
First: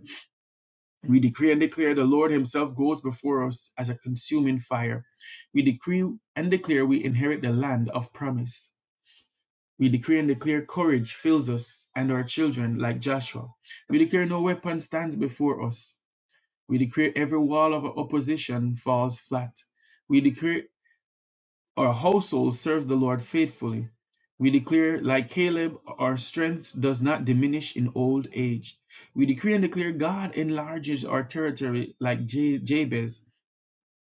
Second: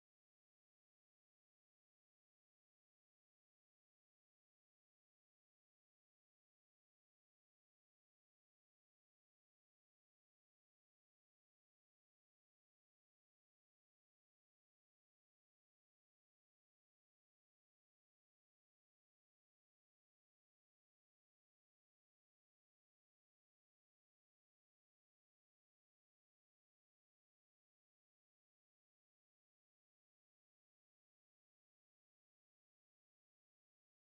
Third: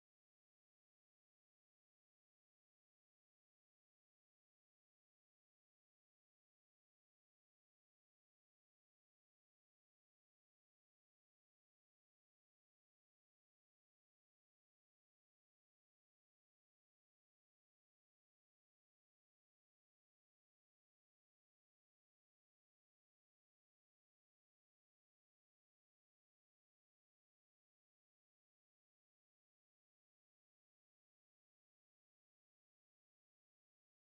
A: We decree and declare the Lord Himself goes before us as a consuming fire. We decree and declare we inherit the land of promise. We decree and declare courage fills us and our children like Joshua. We declare no weapon stands before us. We declare every wall of opposition falls flat. We declare our household serves the Lord faithfully. We declare, like Caleb, our strength does not diminish in old age. We decree and declare God enlarges our territory like Ja- Jabez.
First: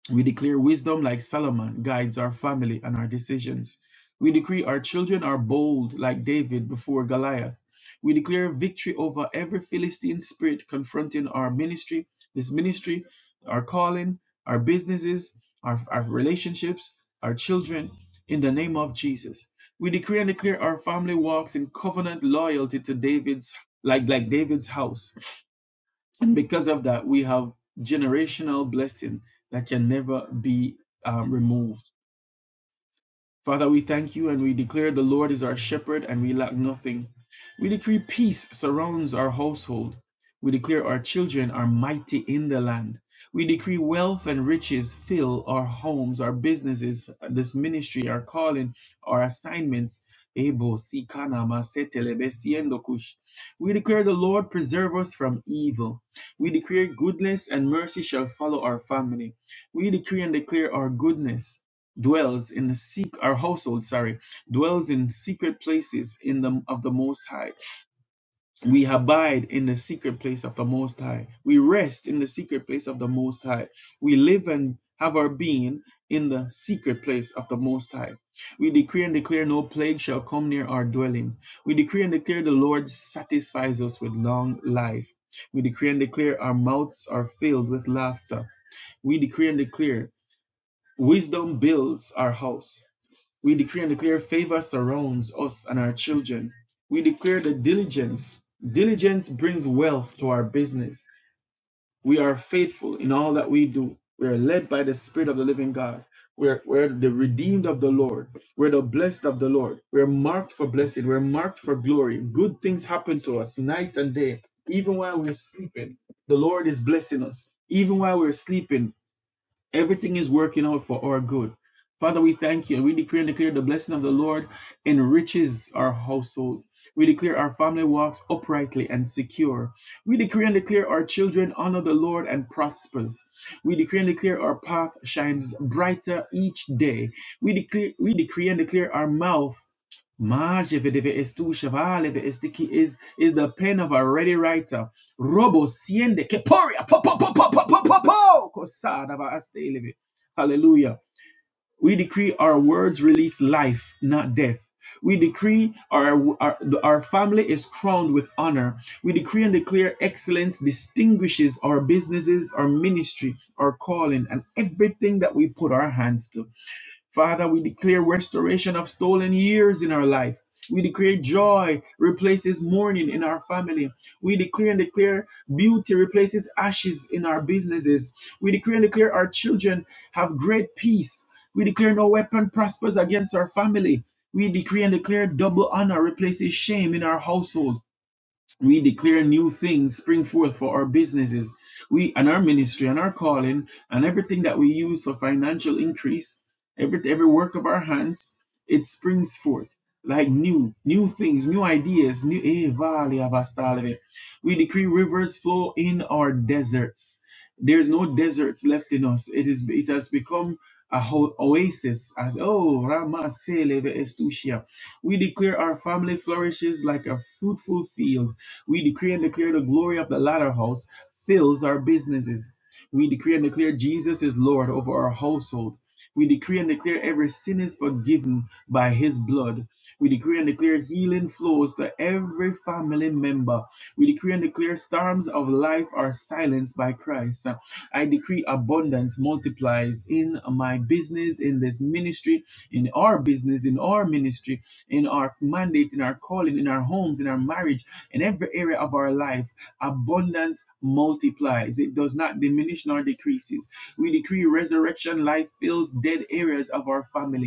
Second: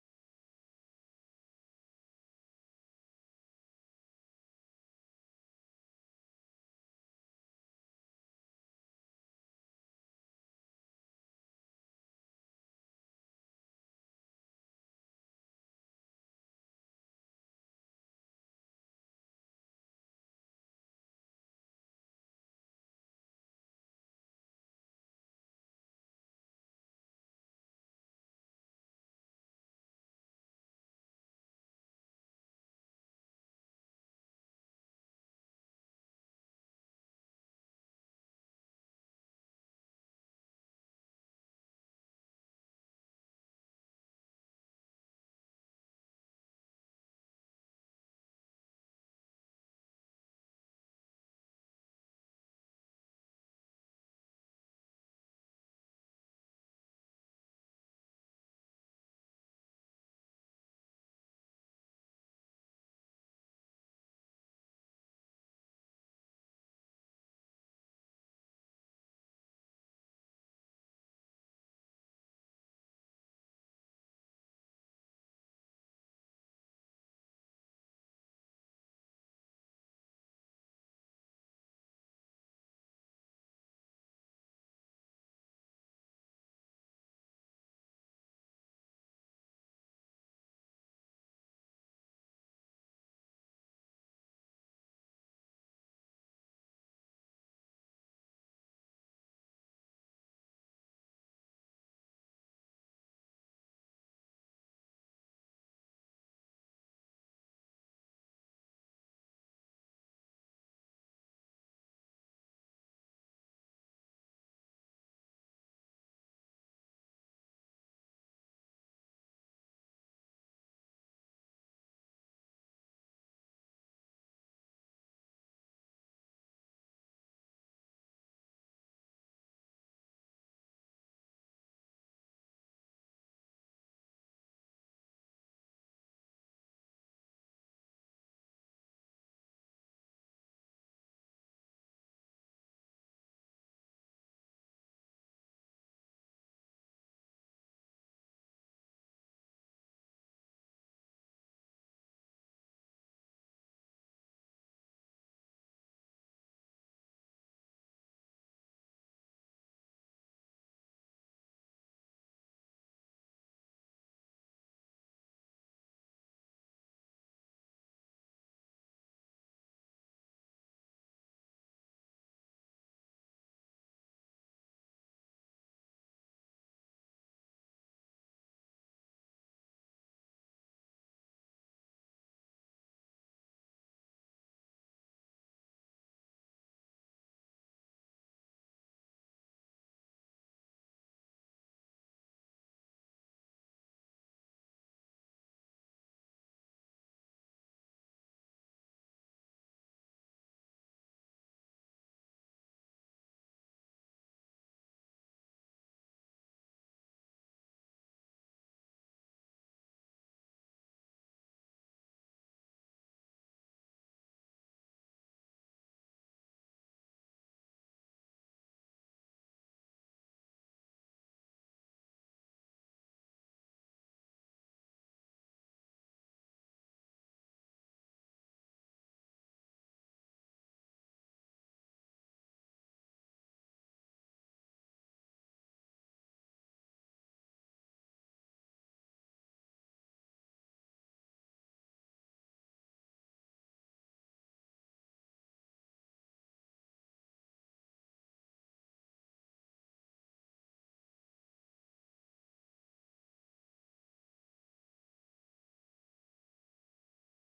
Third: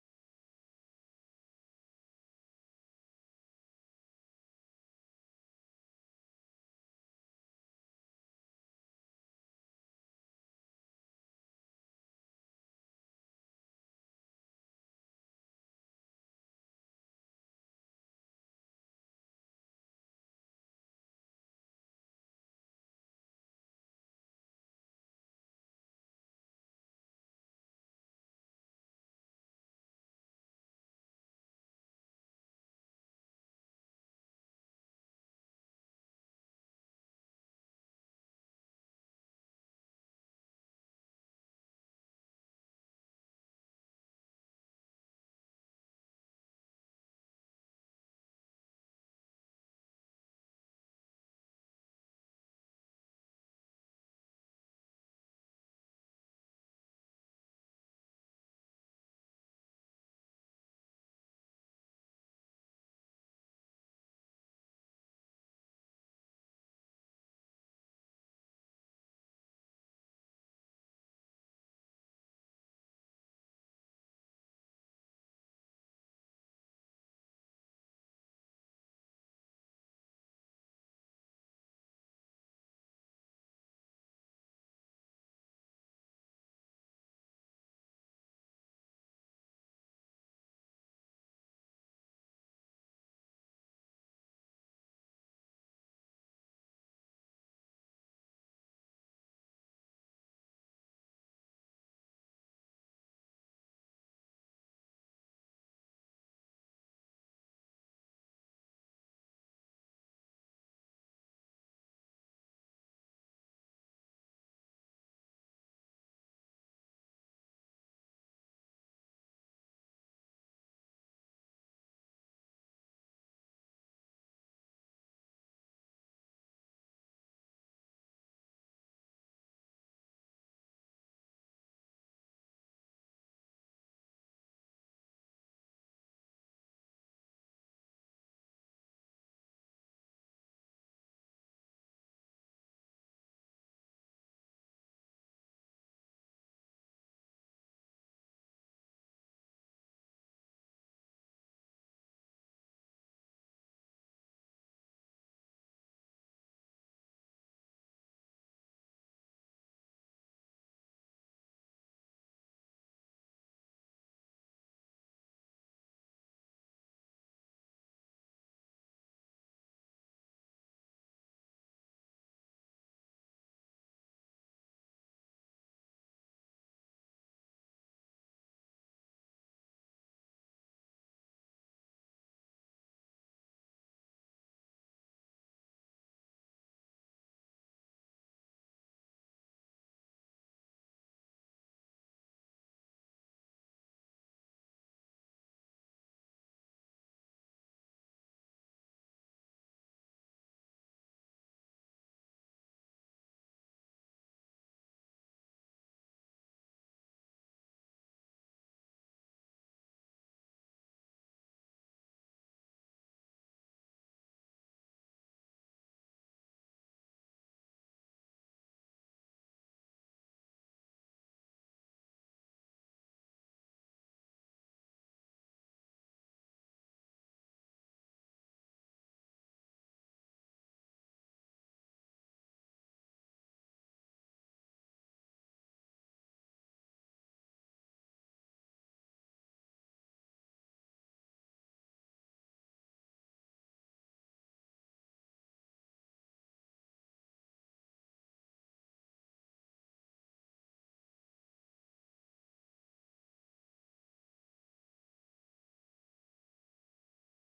A: We declare wisdom like Solomon guides our family and our decisions. We decree our children are bold like David before Goliath. We declare victory over every Philistine spirit confronting our ministry, this ministry, our calling, our businesses, our, our relationships, our children, in the name of Jesus. We decree and declare our family walks in covenant loyalty to David's like like David's house. And because of that, we have generational blessing that can never be um, removed. Father, we thank you and we declare the Lord is our shepherd and we lack nothing. We decree peace surrounds our household. We declare our children are mighty in the land. We decree wealth and riches fill our homes, our businesses, this ministry, our calling, our assignments. Ebo, si, kana, ma, se, tele, siendo, kush. We declare the Lord preserve us from evil. We declare goodness and mercy shall follow our family. We decree and declare our goodness dwells in the secret our household sorry dwells in secret places in the of the most high we abide in the secret place of the most high we rest in the secret place of the most high we live and have our being in the secret place of the most high we decree and declare no plague shall come near our dwelling we decree and declare the lord satisfies us with long life we decree and declare our mouths are filled with laughter we decree and declare wisdom builds our house we decree and declare favor surrounds us and our children. We declare the diligence. Diligence brings wealth to our business. We are faithful in all that we do. We are led by the Spirit of the living God. We're, we're the redeemed of the Lord. We're the blessed of the Lord. We're marked for blessing. We're marked for glory. Good things happen to us night and day. Even while we're sleeping, the Lord is blessing us. Even while we're sleeping, Everything is working out for our good. Father, we thank you. and We decree and declare the blessing of the Lord enriches our household. We declare our family walks uprightly and secure. We decree and declare our children honor the Lord and prospers. We decree and declare our path shines brighter each day. We decree, we decree and declare our mouth Majevedive es tu is is the pen of a ready writer. Robo siende keporia. po po po po po po po po Kosada va aste Hallelujah. We decree our words release life, not death. We decree our, our our family is crowned with honor. We decree and declare excellence distinguishes our businesses, our ministry, our calling, and everything that we put our hands to. Father, we declare restoration of stolen years in our life. We declare joy replaces mourning in our family. We declare and declare beauty replaces ashes in our businesses. We declare and declare our children have great peace. We declare no weapon prospers against our family. We decree and declare double honor replaces shame in our household. We declare new things spring forth for our businesses, we and our ministry and our calling and everything that we use for financial increase, every every work of our hands, it springs forth like new, new things, new ideas, new eh, vale avastaleve. We decree rivers flow in our deserts. There's no deserts left in us. It is it has become a ho- oasis as oh Rama Seleve Estusia. We declare our family flourishes like a fruitful field we decree and declare the glory of the latter house fills our businesses. We decree and declare Jesus is Lord over our household. We decree and declare every sin is forgiven by his blood. We decree and declare healing flows to every family member. We decree and declare storms of life are silenced by Christ. I decree abundance multiplies in my business, in this ministry, in our business, in our ministry, in our mandate, in our calling, in our homes, in our marriage in every area of our life, abundance multiplies. It does not diminish nor decreases. We decree resurrection life fills dead areas of our family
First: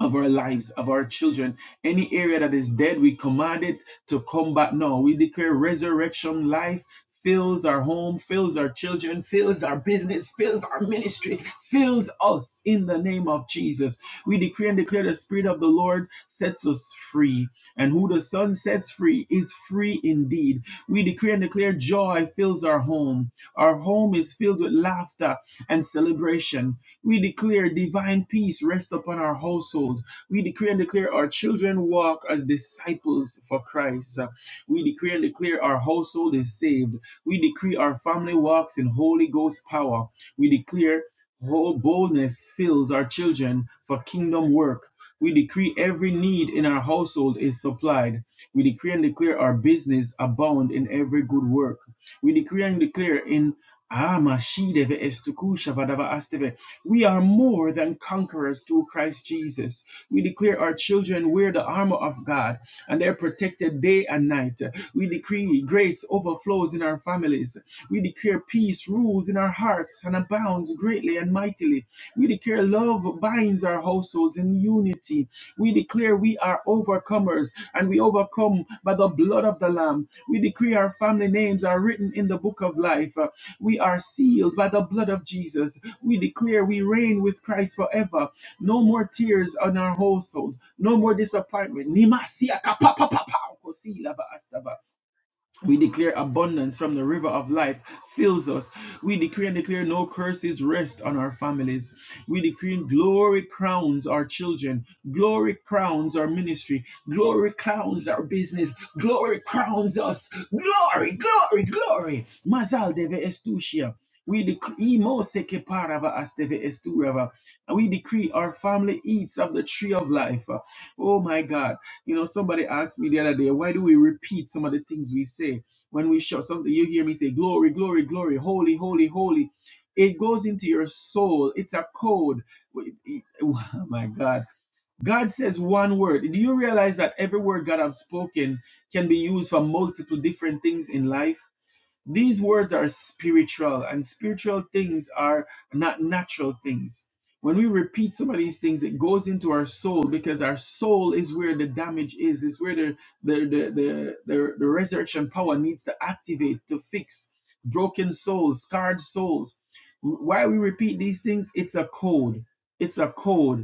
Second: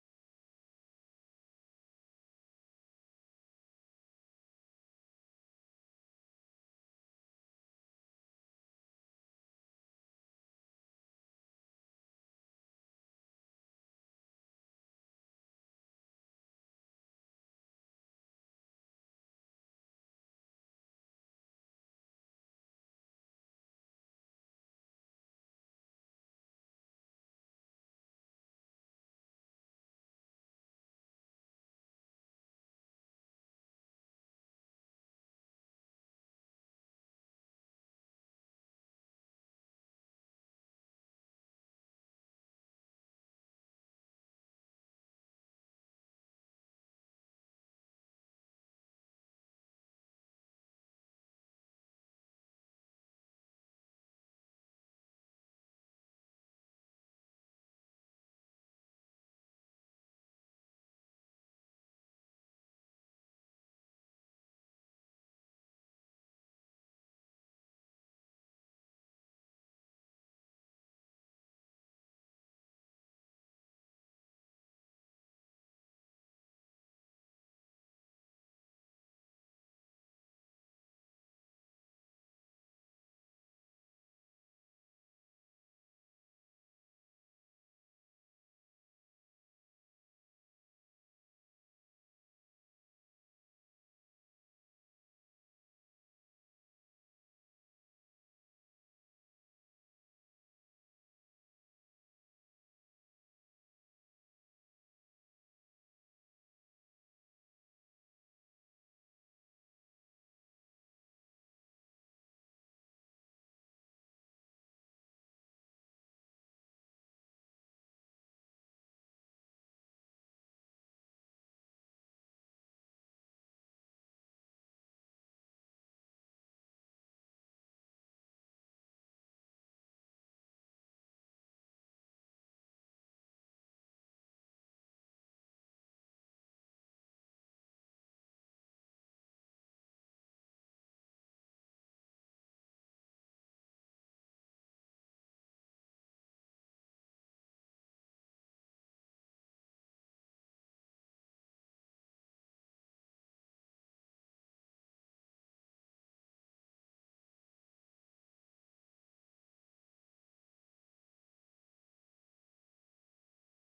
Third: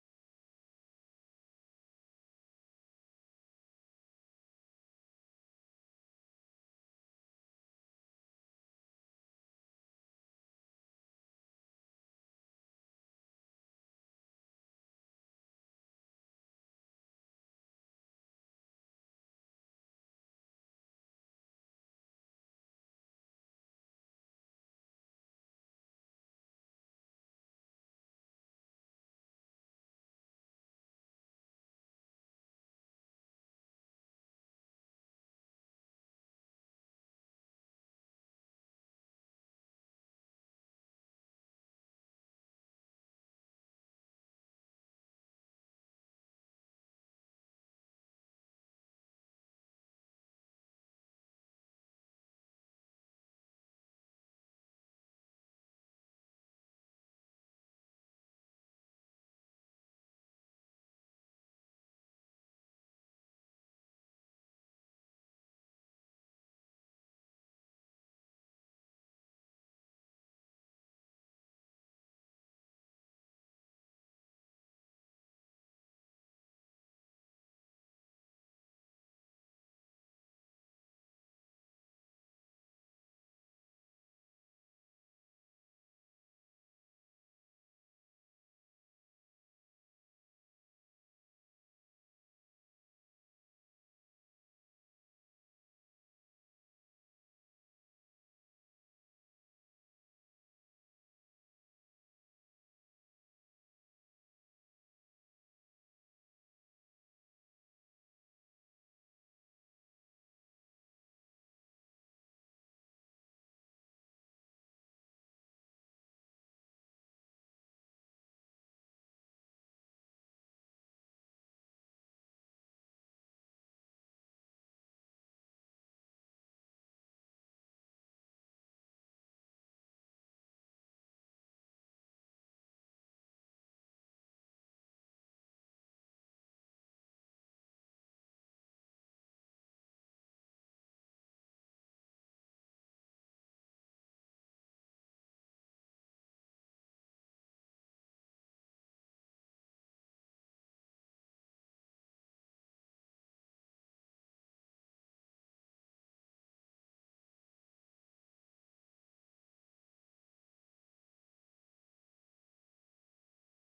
A: of our lives, of our children. Any area that is dead, we command it to come back. No, we declare resurrection life fills our home, fills our children, fills our business, fills our ministry, fills us in the name of Jesus. We decree and declare the Spirit of the Lord sets us free. And who the Son sets free is free indeed. We decree and declare joy fills our home. Our home is filled with laughter and celebration. We declare divine peace rest upon our household. We decree and declare our children walk as disciples for Christ. We decree and declare our household is saved. We decree our family walks in Holy Ghost power. We declare whole boldness fills our children for kingdom work. We decree every need in our household is supplied. We decree and declare our business abound in every good work. We decree and declare in Ah, Mashideve Estukusha Vadava Asteve. We are more than conquerors through Christ Jesus. We declare our children wear the armor of God and they're protected day and night. We decree grace overflows in our families. We declare peace rules in our hearts and abounds greatly and mightily mightily. We declare love binds our households in unity. We declare we are overcomers and we overcome by the blood of the Lamb. We decree our family names are written in the book of life. Uh, We are sealed by the blood of Jesus. We declare we reign with Christ forever. No more tears on our household. No more disappointment. Nimasiaka pa pa pa pa. We declare abundance from the river of life fills us. We decree and declare no curses rest on our families. We decree glory crowns our children. Glory crowns our ministry. Glory crowns our business. Glory crowns us. Glory, glory, glory. Mazal deve estushia. We decree mo seke parava asteve esturava. And we decree our family eats of the tree of life. Oh my God. You know, somebody asked me the other day, why do we repeat some of the things we say when we shout something? You hear me say, glory, glory, glory, holy, holy, holy. It goes into your soul. It's a code. [laughs] Oh my God. God says one word. Do you realize that every word God has spoken can be used for multiple different things in life? These words are spiritual, and spiritual things are not natural things. When we repeat some of these things, it goes into our soul because our soul is where the damage is, is where the, the, the, the, the, the resurrection power needs to activate to fix broken souls, scarred souls. Why we repeat these things, it's a code. It's a code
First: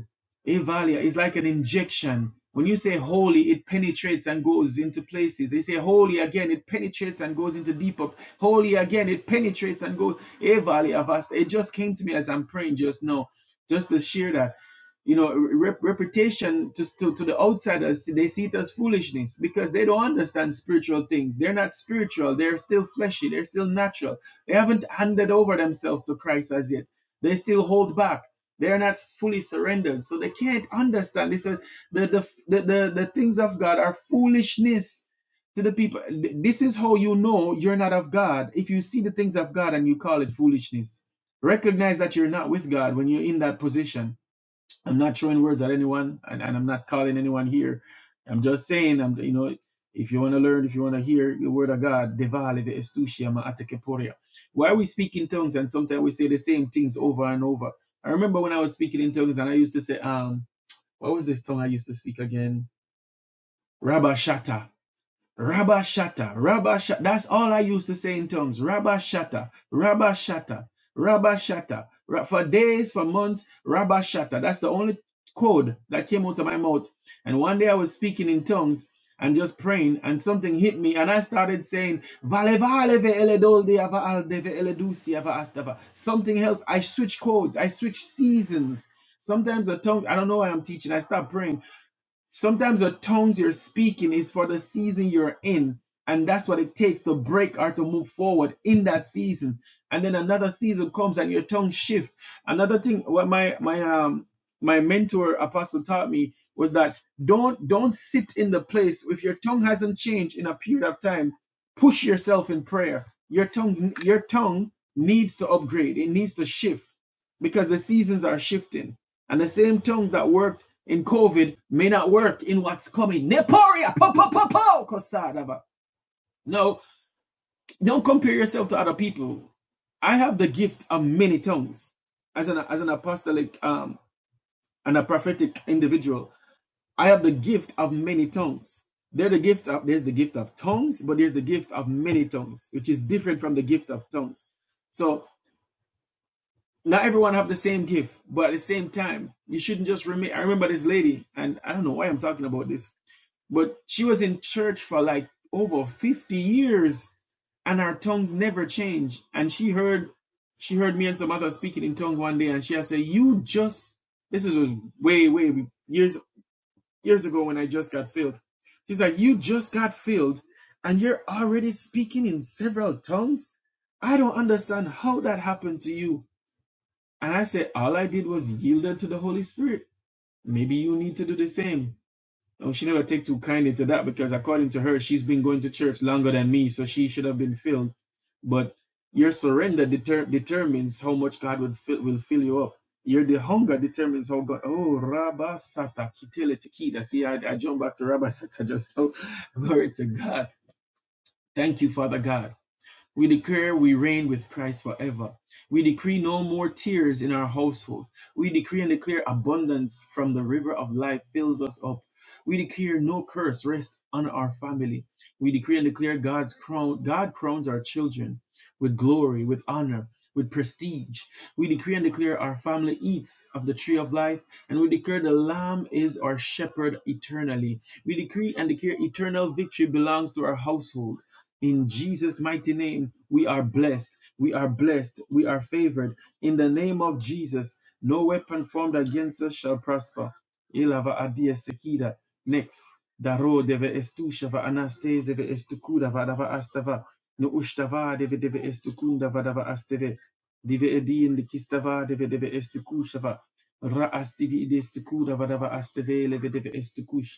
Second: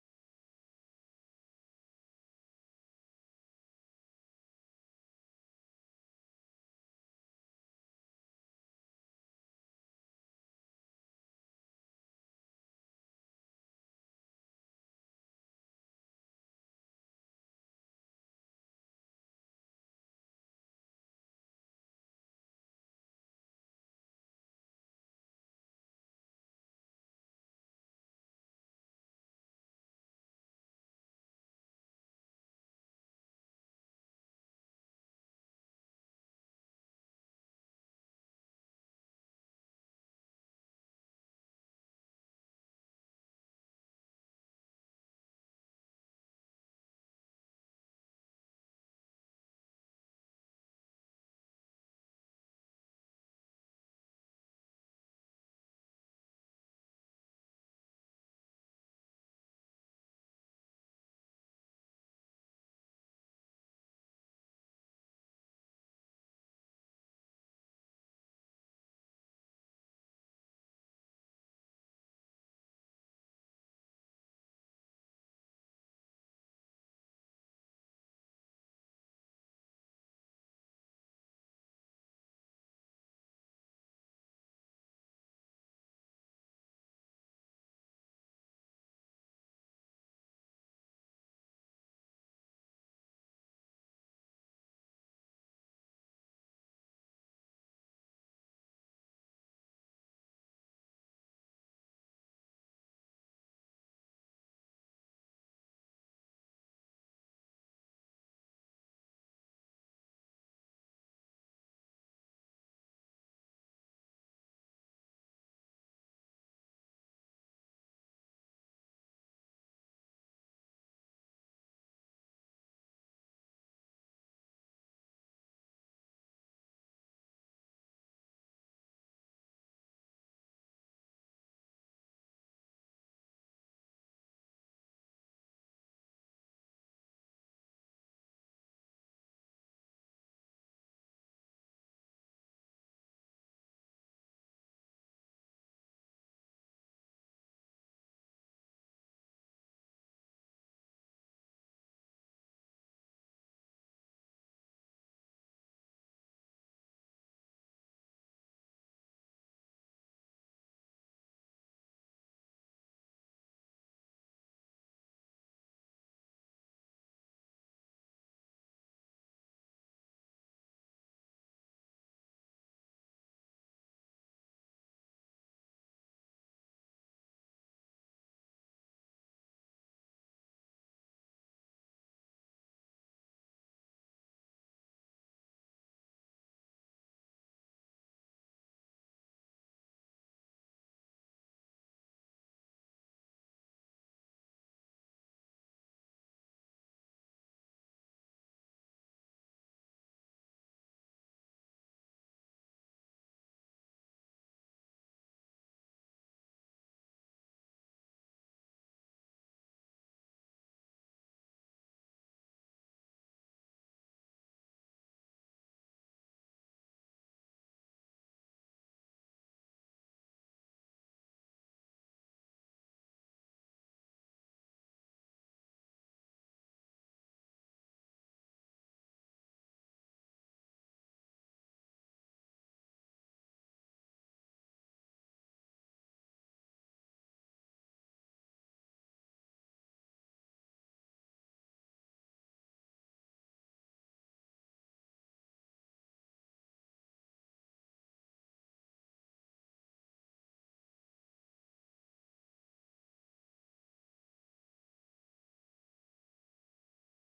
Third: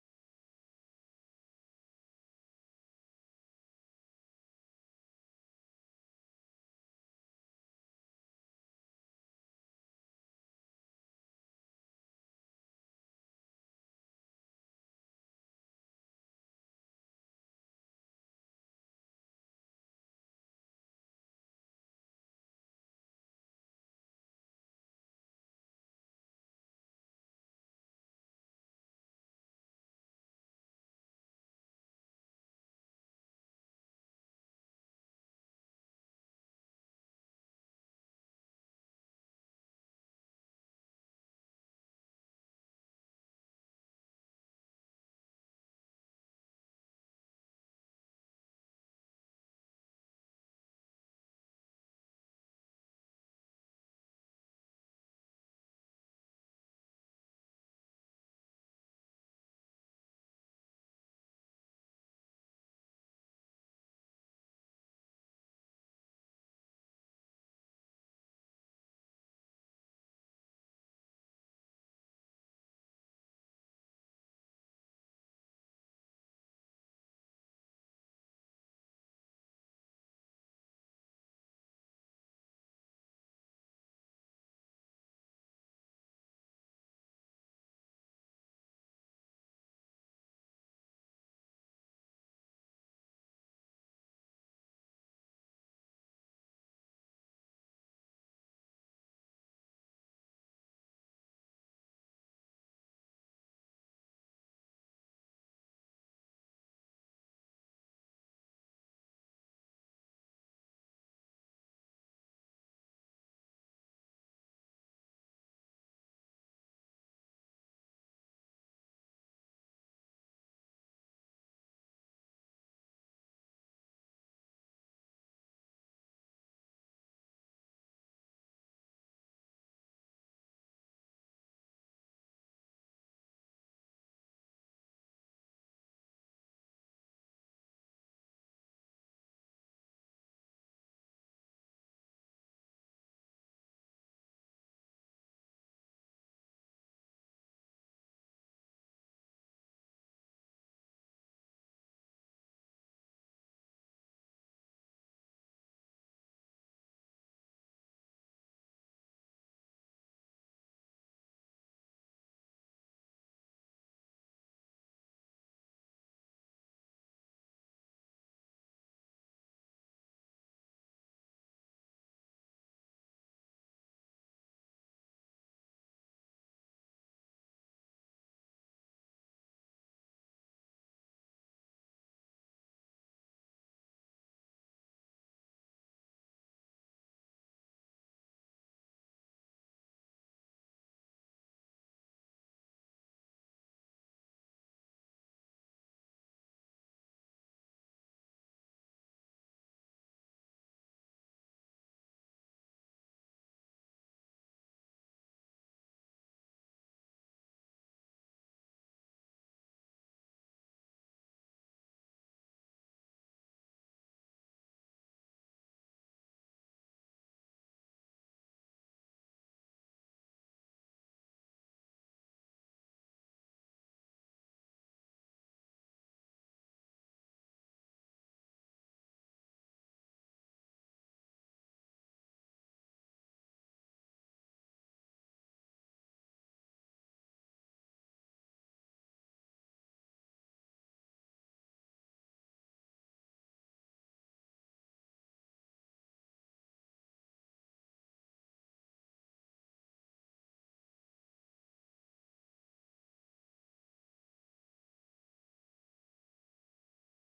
A: Evalia is like an injection. When you say holy, it penetrates and goes into places. They say holy again, it penetrates and goes into deeper. Holy again, it penetrates and goes. Evalia vasta. It just came to me as I'm praying just now, just to share that. You know, rep- reputation to, to, to the outsiders, they see it as foolishness because they don't understand spiritual things. They're not spiritual. They're still fleshy. They're still natural. They haven't handed over themselves to Christ as yet. They still hold back they are not fully surrendered, so they can't understand. This is- the, the, the, the, the things of God are foolishness to the people. This is how you know you're not of God. If you see the things of God and you call it foolishness, recognize that you're not with God when you're in that position I'm not throwing words at anyone, and, and I'm not calling anyone here. I'm just saying, I'm you know, if you want to learn, if you want to hear the word of God, Why we speak in tongues and sometimes we say the same things over and over. I remember when I was speaking in tongues and I used to say, um, what was this tongue I used to speak again? Rabashata. Rabba Shatta, Rabba Shatta. That's all I used to say in tongues. Rabba Shatta, Rabba Shatta, Rabba Shatta. For days, for months, Rabba Shatta. That's the only code that came out of my mouth. And one day I was speaking in tongues and just praying, and something hit me, and I started saying, Vale vale ve ele dolde ava aldeve ele dusi ava astava. Something else. I switch codes. I switch seasons. Sometimes the tongue, I don't know why I'm teaching. I stop praying. Sometimes the tongues you're speaking is for the season you're in. And that's what it takes to break or to move forward in that season. And then another season comes and your tongue shift. Another thing what my my um my mentor apostle taught me was that don't don't sit in the place if your tongue hasn't changed in a period of time, push yourself in prayer. Your tongue's your tongue needs to upgrade, it needs to shift because the seasons are shifting and the same tongues that worked in COVID may not work in what's coming. Neporia, po, po, po, po, kosadaba. No, don't compare yourself to other people. I have the gift of many tongues as an as an apostolic um and a prophetic individual. I have the gift of many tongues. There's the gift of there's the gift of tongues, but there's the gift of many tongues, which is different from the gift of tongues. So not everyone have the same gift, but at the same time, you shouldn't just remain. I remember this lady, and I don't know why I'm talking about this, but she was in church for like over 50 years, and her tongues never changed. And she heard, she heard me and some others speaking in tongues one day, and she had said, "You just this is way, way years years ago when I just got filled." She's like, "You just got filled, and you're already speaking in several tongues. I don't understand how that happened to you." And I said, all I did was yielded to the Holy Spirit. Maybe you need to do the same. Oh, she never take too kindly to that because according to her, she's been going to church longer than me, so she should have been filled. But your surrender deter- determines how much God will fill, will fill you up. Your the hunger determines how God. Oh, Rabba Sata Kitele Tikida. See, I, I jump back to Rabba Sata just. Oh, [laughs] glory to God. Thank you, Father God. We declare we reign with Christ forever. We decree no more tears in our household. We decree and declare abundance from the river of life fills us up. We declare no curse rest on our family. We decree and declare God's crown, God crowns our children with glory, with honor, with prestige. We decree and declare our family eats of the tree of life, and we declare the Lamb is our shepherd eternally. We decree and declare eternal victory belongs to our household. In Jesus' mighty name, we are blessed. We are blessed. We are favored. In the name of Jesus, no weapon formed against us shall prosper. Ilava adia sekida. Next. Daro deve estushava anastase estukuda vadava astava. No ushtava deve deve estukunda vadava asteve. Dive edin likistava deve deve estukushava. Ra astivi idestukuda vadava asteve leve deve estukush.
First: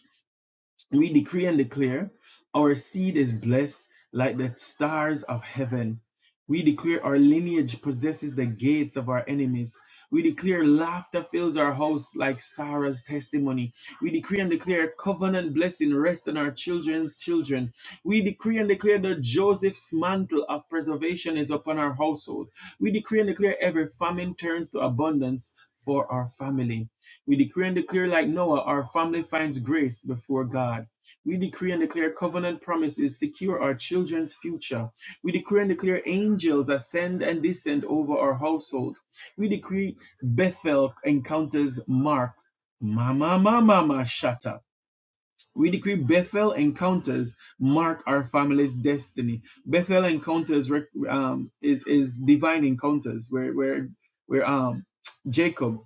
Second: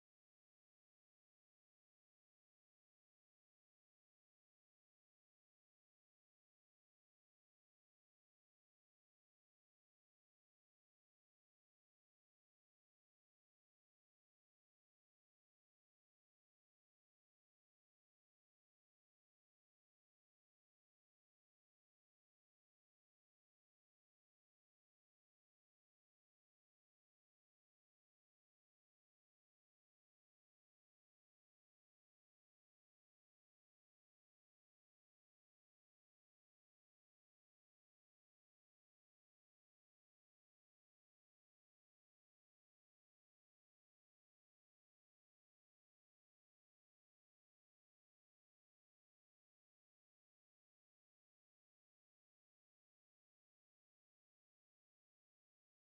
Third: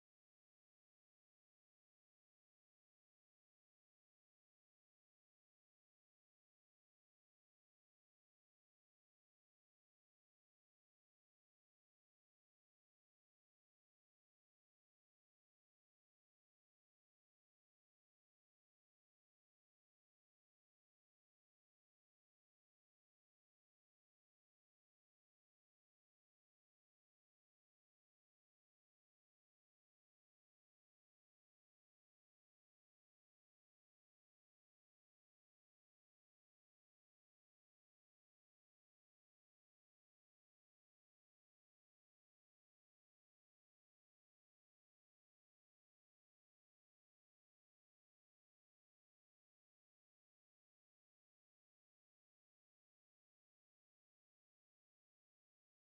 A: We decree and declare our seed is blessed like the stars of heaven. We declare our lineage possesses the gates of our enemies. We declare laughter fills our house like Sarah's testimony. We decree and declare covenant blessing rest on our children's children. We decree and declare that Joseph's mantle of preservation is upon our household. We decree and declare every famine turns to abundance for our family. We decree and declare, like Noah, our family finds grace before God. We decree and declare covenant promises secure our children's future. We decree and declare angels ascend and descend over our household. We decree Bethel encounters Mark. Mama, mama, mama, shut up. We decree Bethel encounters mark our family's destiny. Bethel encounters rec- um, is is divine encounters where where where um Jacob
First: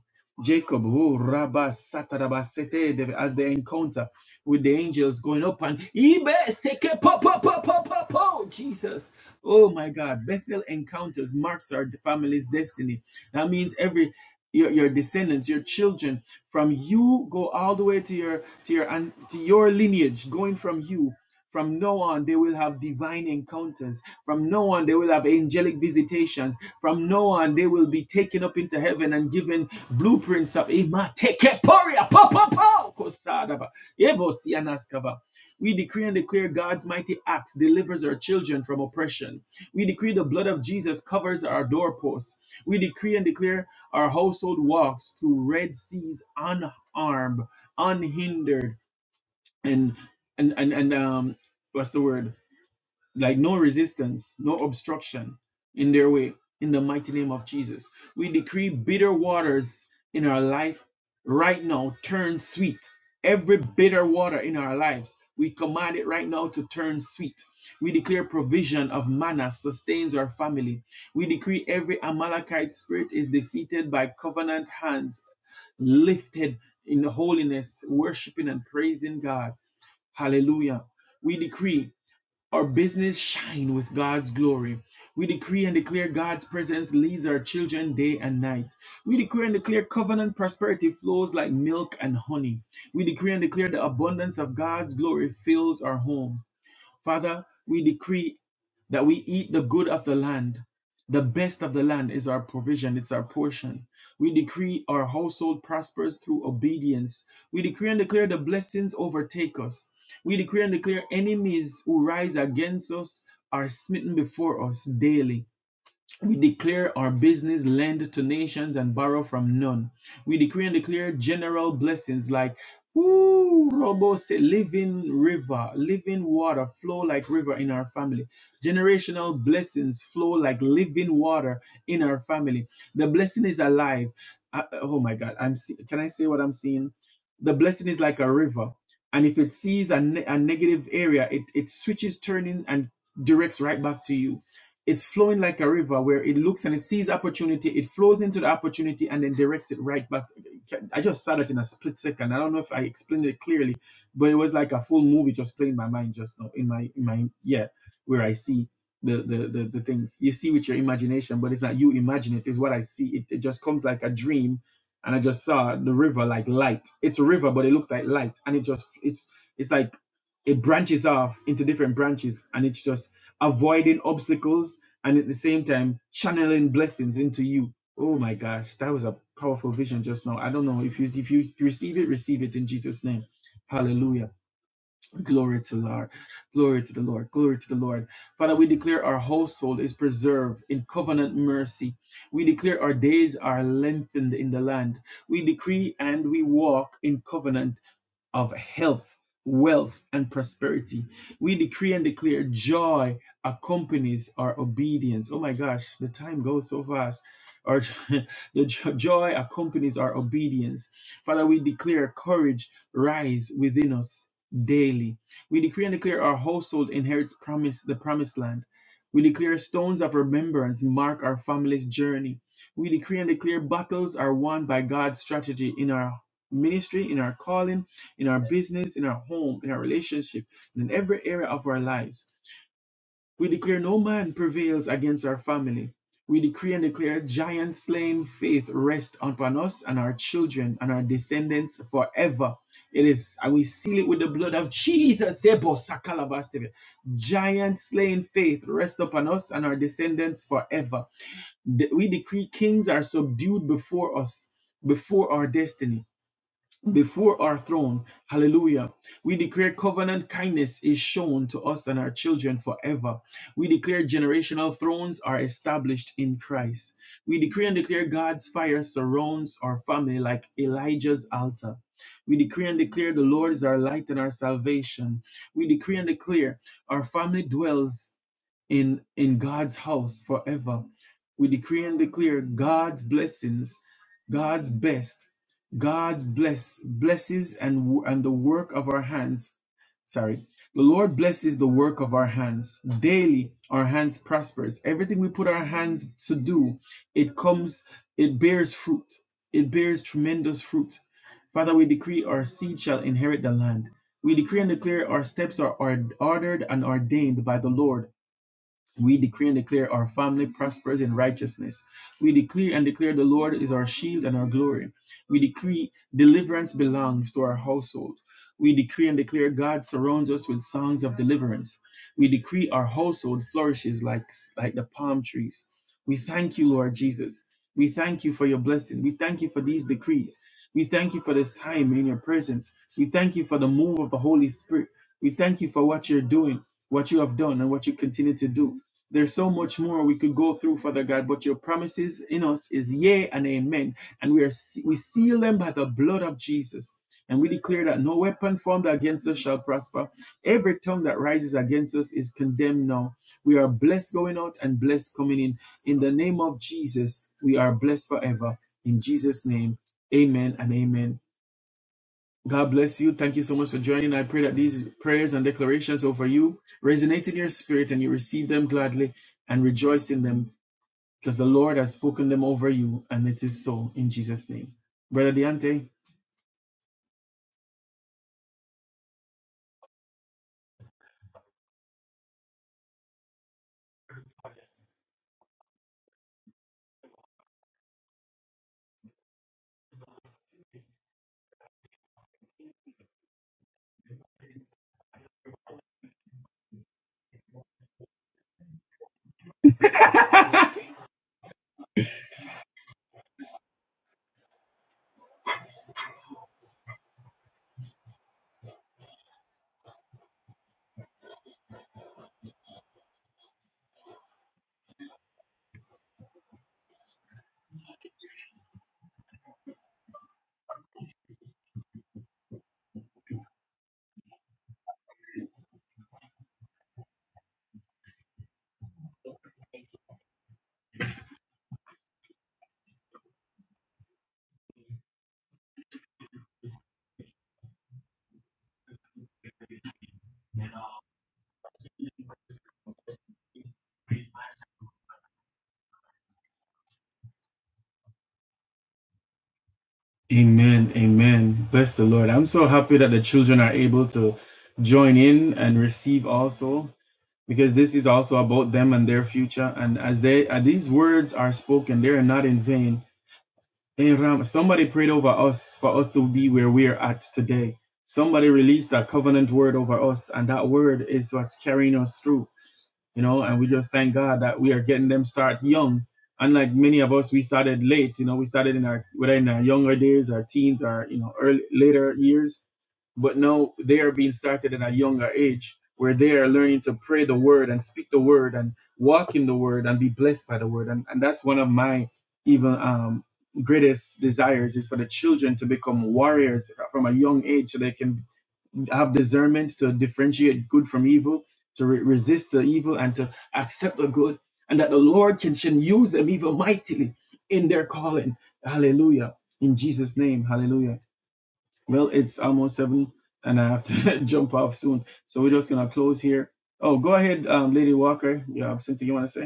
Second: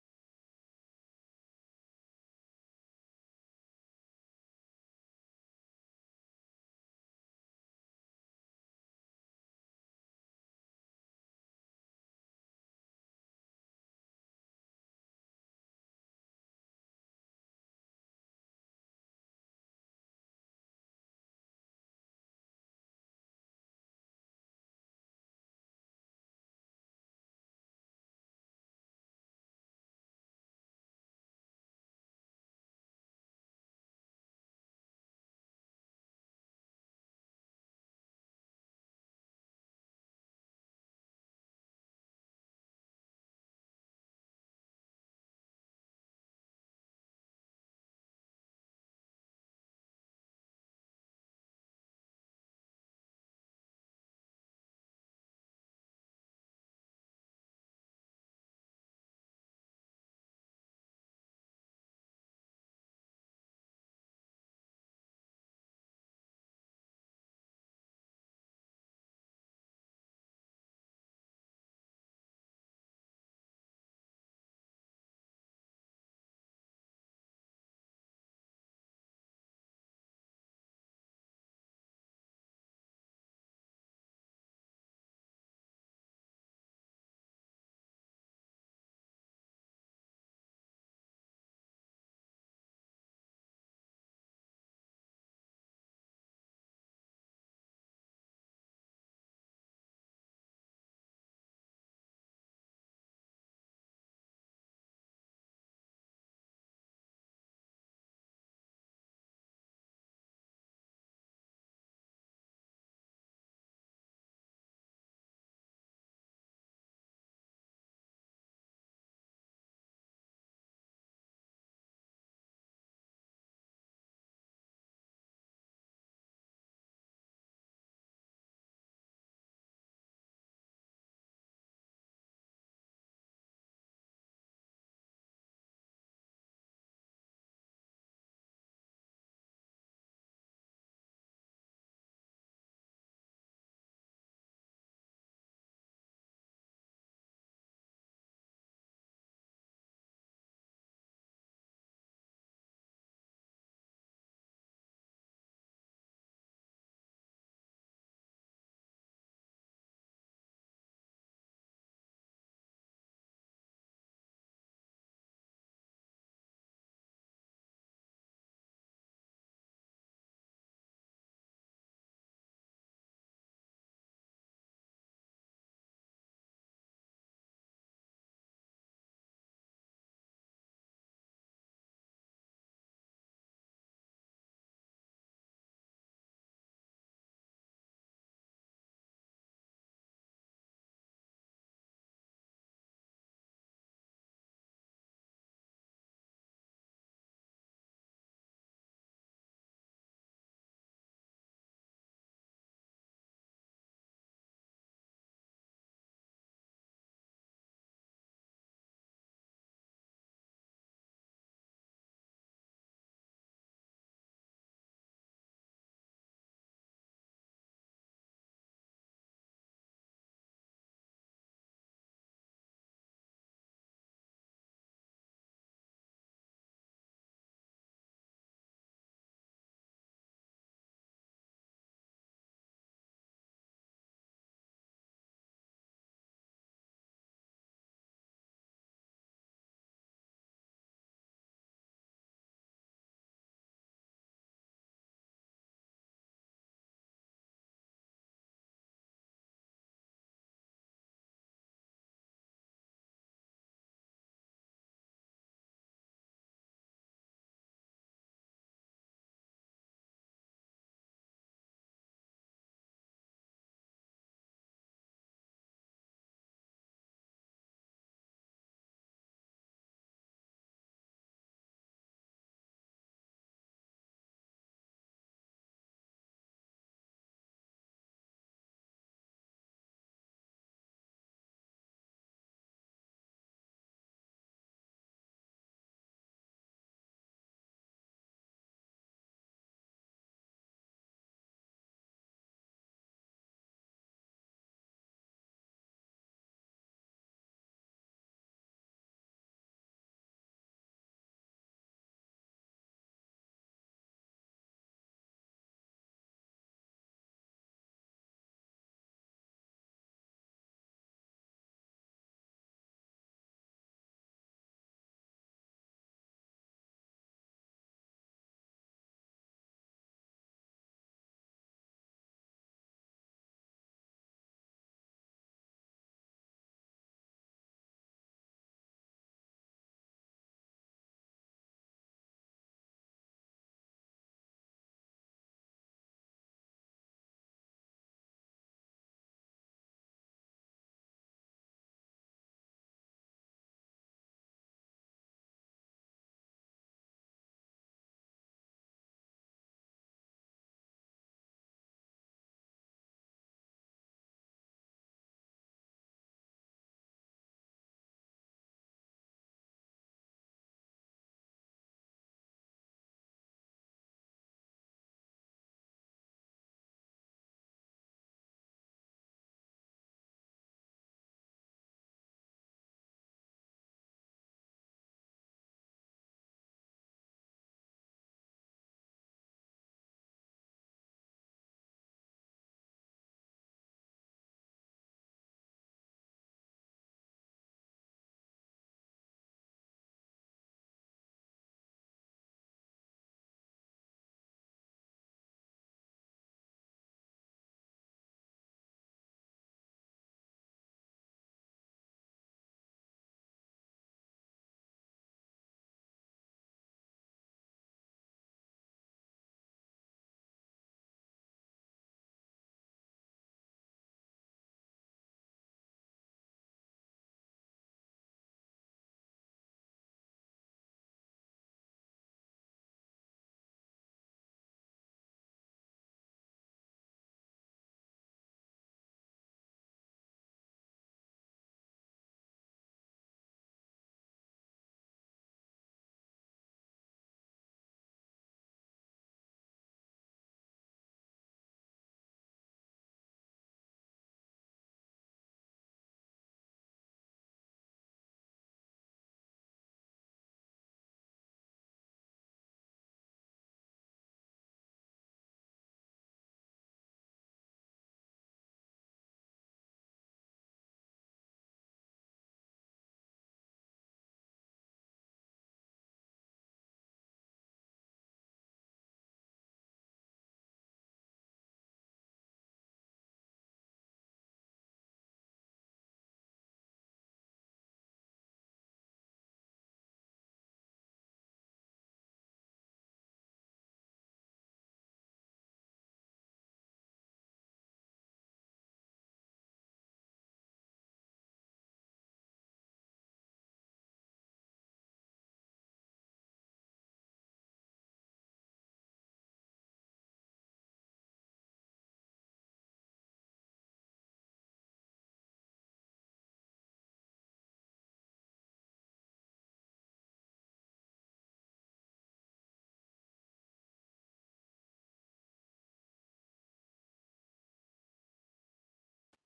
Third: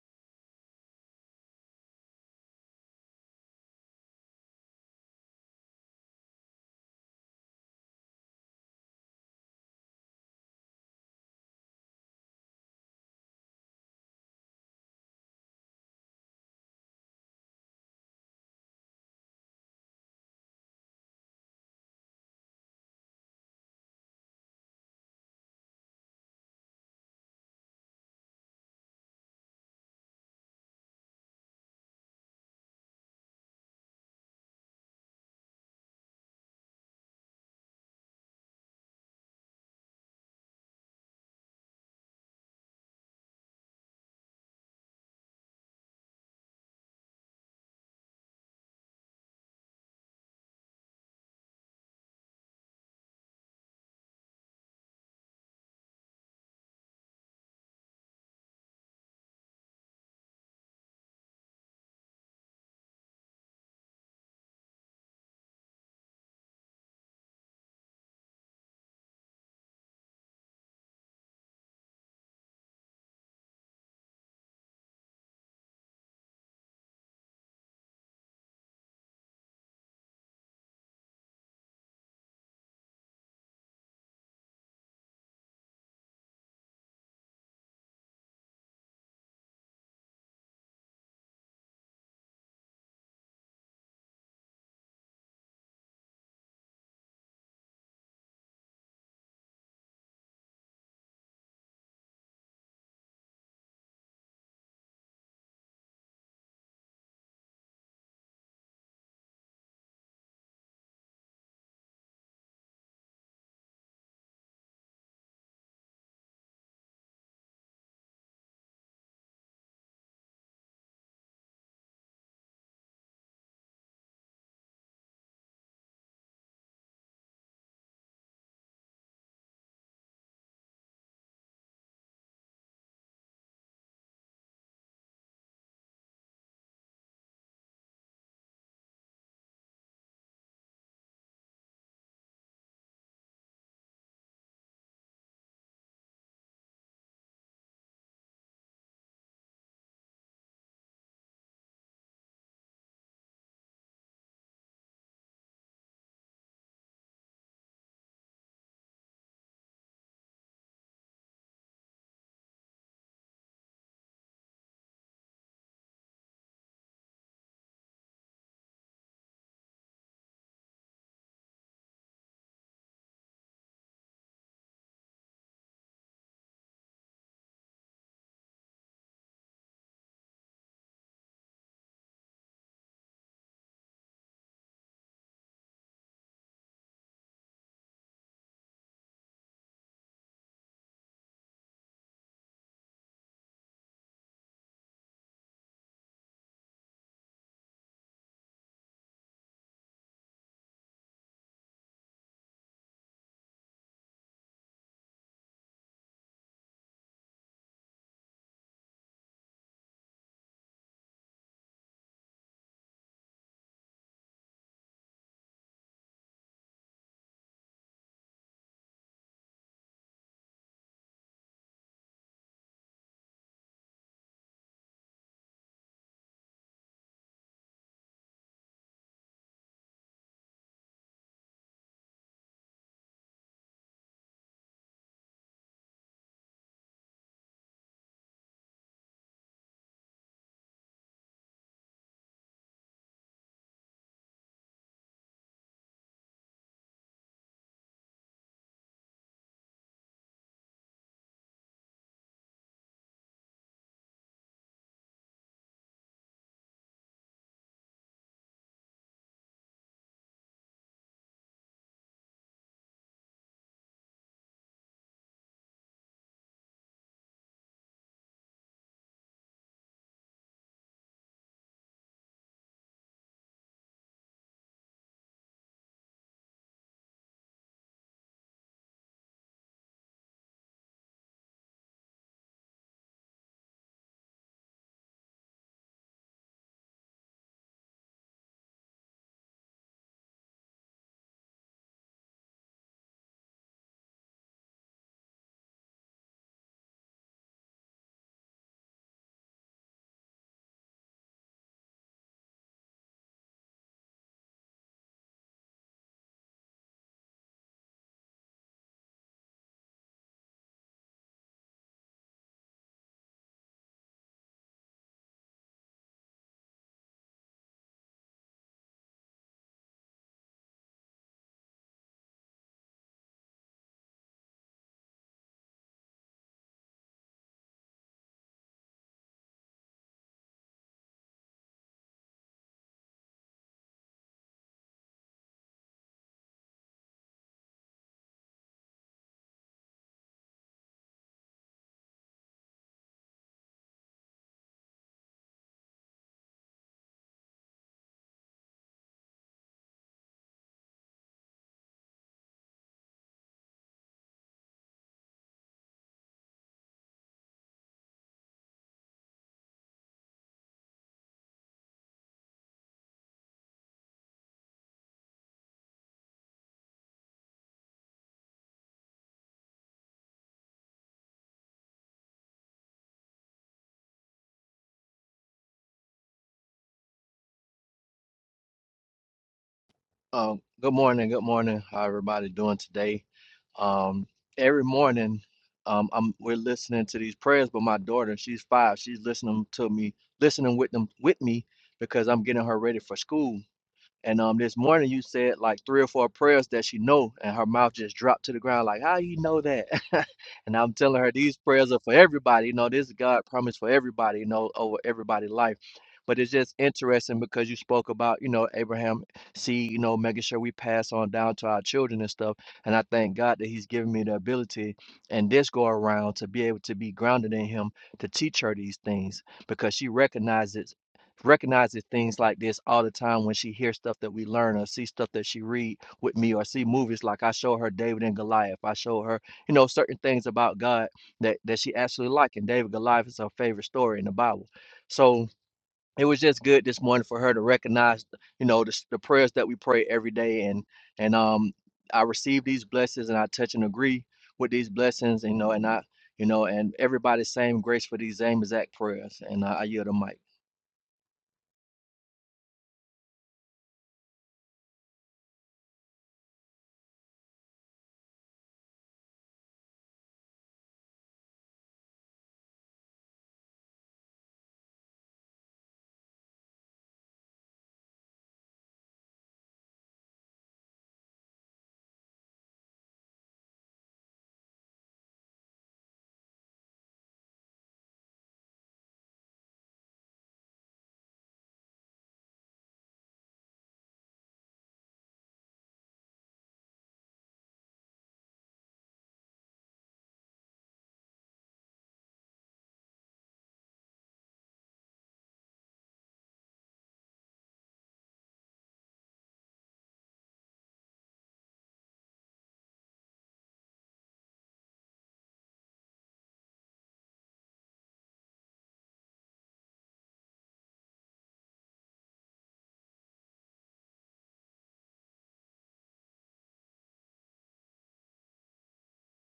A: Jacob who Rabba Sataraba Sete at the encounter with the angels going up and Ibe Seke po po po po po po Jesus. Oh my God, Bethel encounters marks our family's destiny. That means every your, your descendants your children from you go all the way to your to your and to your lineage going from you from now on they will have divine encounters from now on they will have angelic visitations from now on they will be taken up into heaven and given blueprints of Imatekeporia, po, po, po, kosadaba, evosianaskava. we decree and declare God's mighty acts delivers our children from oppression. We decree the blood of Jesus covers our doorposts. We decree and declare our household walks through red seas unharmed, unhindered, and and and, and um what's the word? like no resistance, no obstruction in their way, in the mighty name of Jesus. We decree bitter waters in our life right now turn sweet. Every bitter water in our lives, we command it right now to turn sweet. We declare provision of manna sustains our family. We decree every Amalekite spirit is defeated by covenant hands lifted in holiness, worshiping and praising God. Hallelujah. We decree our business shine with God's glory. We decree and declare God's presence leads our children day and night. We decree and declare covenant prosperity flows like milk and honey. We decree and declare the abundance of God's glory fills our home. Father, we decree that we eat the good of the land. The best of the land is our provision, it's our portion. We decree our household prospers through obedience. We decree and declare the blessings overtake us. We decree and declare enemies who rise against us are smitten before us daily. We declare our business, lend to nations, and borrow from none. We decree and declare general blessings like, ooh, Robo say, living river, living water flow like river in our family. Generational blessings flow like living water in our family. The blessing is alive. Uh, oh my God, I'm. See- can I say what I'm seeing? The blessing is like a river, and if it sees a, ne- a negative area, it it switches turning and directs right back to you it's flowing like a river where it looks and it sees opportunity, it flows into the opportunity and then directs it right back. I just saw that in a split second. I don't know if I explained it clearly, but it was like a full movie just playing in my mind just now in my in my yeah, where I see the, the the the things you see with your imagination, but it's not you imagine it, it's what I see. It, it just comes like a dream. And I just saw the river like light. It's a river, but it looks like light. And it just it's it's like it branches off into different branches and it's just avoiding obstacles and at the same time channeling blessings into you. Oh my gosh, that was a powerful vision just now. I don't know if you if you receive it, receive it in Jesus' name. Hallelujah. Glory to the Lord. Glory to the Lord. Glory to the Lord. Father, we declare our household is preserved in covenant mercy. We declare our days are lengthened in the land. We decree and we walk in covenant of health, wealth, and prosperity. We decree and declare joy accompanies our obedience. Oh my gosh, the time goes so fast. Our [laughs] the jo- joy accompanies our obedience. Father, we declare courage rise within us daily. We decree and declare our household inherits promise the promised land. We declare stones of remembrance mark our family's journey. We decree and declare battles are won by God's strategy in our ministry, in our calling, in our business, in our home, in our relationship, and in every area of our lives. We declare no man prevails against our family. We decree and declare giant slaying faith rest upon us and our children and our descendants forever. It is, and we seal it with the blood of Jesus. Sebo sakalabastebe. Giant slaying faith rest upon us and our descendants forever. De- We decree kings are subdued before us, before our destiny before our throne. Hallelujah. We declare covenant kindness is shown to us and our children forever. We declare generational thrones are established in Christ. We decree and declare God's fire surrounds our family like Elijah's altar. We decree and declare the Lord is our light and our salvation. We decree and declare our family dwells in in God's house forever. We decree and declare God's blessings, God's best, God's bless blesses and and the work of our hands. Sorry. The Lord blesses the work of our hands. Daily our hands prospers. Everything we put our hands to do, it comes it bears fruit. It bears tremendous fruit. Father, we decree our seed shall inherit the land. We decree and declare our steps are ord- ordered and ordained by the Lord. We decree and declare our family prospers in righteousness. We decree and declare the Lord is our shield and our glory. We decree deliverance belongs to our household. We decree and declare God surrounds us with songs of deliverance. We decree our household flourishes like, like the palm trees. We thank you, Lord Jesus. We thank you for your blessing. We thank you for these decrees. We thank you for this time in your presence. We thank you for the move of the Holy Spirit. We thank you for what you're doing, what you have done, and what you continue to do. There's so much more we could go through, Father God, but your promises in us is yea and amen. And we are we seal them by the blood of Jesus. And we declare that no weapon formed against us shall prosper. Every tongue that rises against us is condemned now. We are blessed going out and blessed coming in. In the name of Jesus, we are blessed forever. In Jesus' name, amen and amen. God bless you. Thank you so much for joining. I pray that these prayers and declarations over you resonate in your spirit and you receive them gladly and rejoice in them because the Lord has spoken them over you and it is so in Jesus' name. Brother Deante.
B: Um, good morning, good morning. How everybody doing today? Um, every morning, um, I'm we're listening to these prayers, but my daughter, she's five, she's listening to me, listening with them with me because I'm getting her ready for school. And um, this morning you said like three or four prayers that she know, and her mouth just dropped to the ground. Like, how you know that? [laughs] and I'm telling her these prayers are for everybody. You know, this is God promise for everybody. You know, over everybody's life. But it's just interesting because you spoke about you know Abraham seed. You know, making sure we pass on down to our children and stuff. And I thank God that He's given me the ability and this go around to be able to be grounded in Him to teach her these things because she recognizes recognizes things like this all the time when she hears stuff that we learn or see stuff that she read with me or see movies like I show her David and Goliath. I show her, you know, certain things about God that that she actually like. And David Goliath is her favorite story in the Bible. So it was just good this morning for her to recognize, you know, the, s- the prayers that we pray every day and and um I receive these blessings and I touch and agree with these blessings, you know, and I you know, and everybody same grace for these same exact prayers. And I, I yield the mic.
A: Amen. Amen. Bless the Lord. I'm so happy that the children are able to join in and receive also because this is also about them and their future. And as they as these words are spoken, they are not in vain And Ram, somebody prayed over us for us to be where we're at today. Somebody released a covenant word over us, and that word is what's carrying us through you know, and we just thank God that we are getting them start young. Unlike many of us, we started late. You know, we started in our whether in our younger days, our teens, our you know early later years. But now they are being started at a younger age, where they are learning to pray the word and speak the word and walk in the word and be blessed by the word. And and that's one of my even um, greatest desires is for the children to become warriors from a young age, so they can have discernment to differentiate good from evil, to re- resist the evil and to accept the good, and that the Lord can, can use them even mightily in their calling. Hallelujah. In Jesus' name. Hallelujah. Well, it's almost seven and I have to [laughs] jump off soon. So we're just gonna close here. Oh, go ahead, um, Lady Walker. You have something you want to say?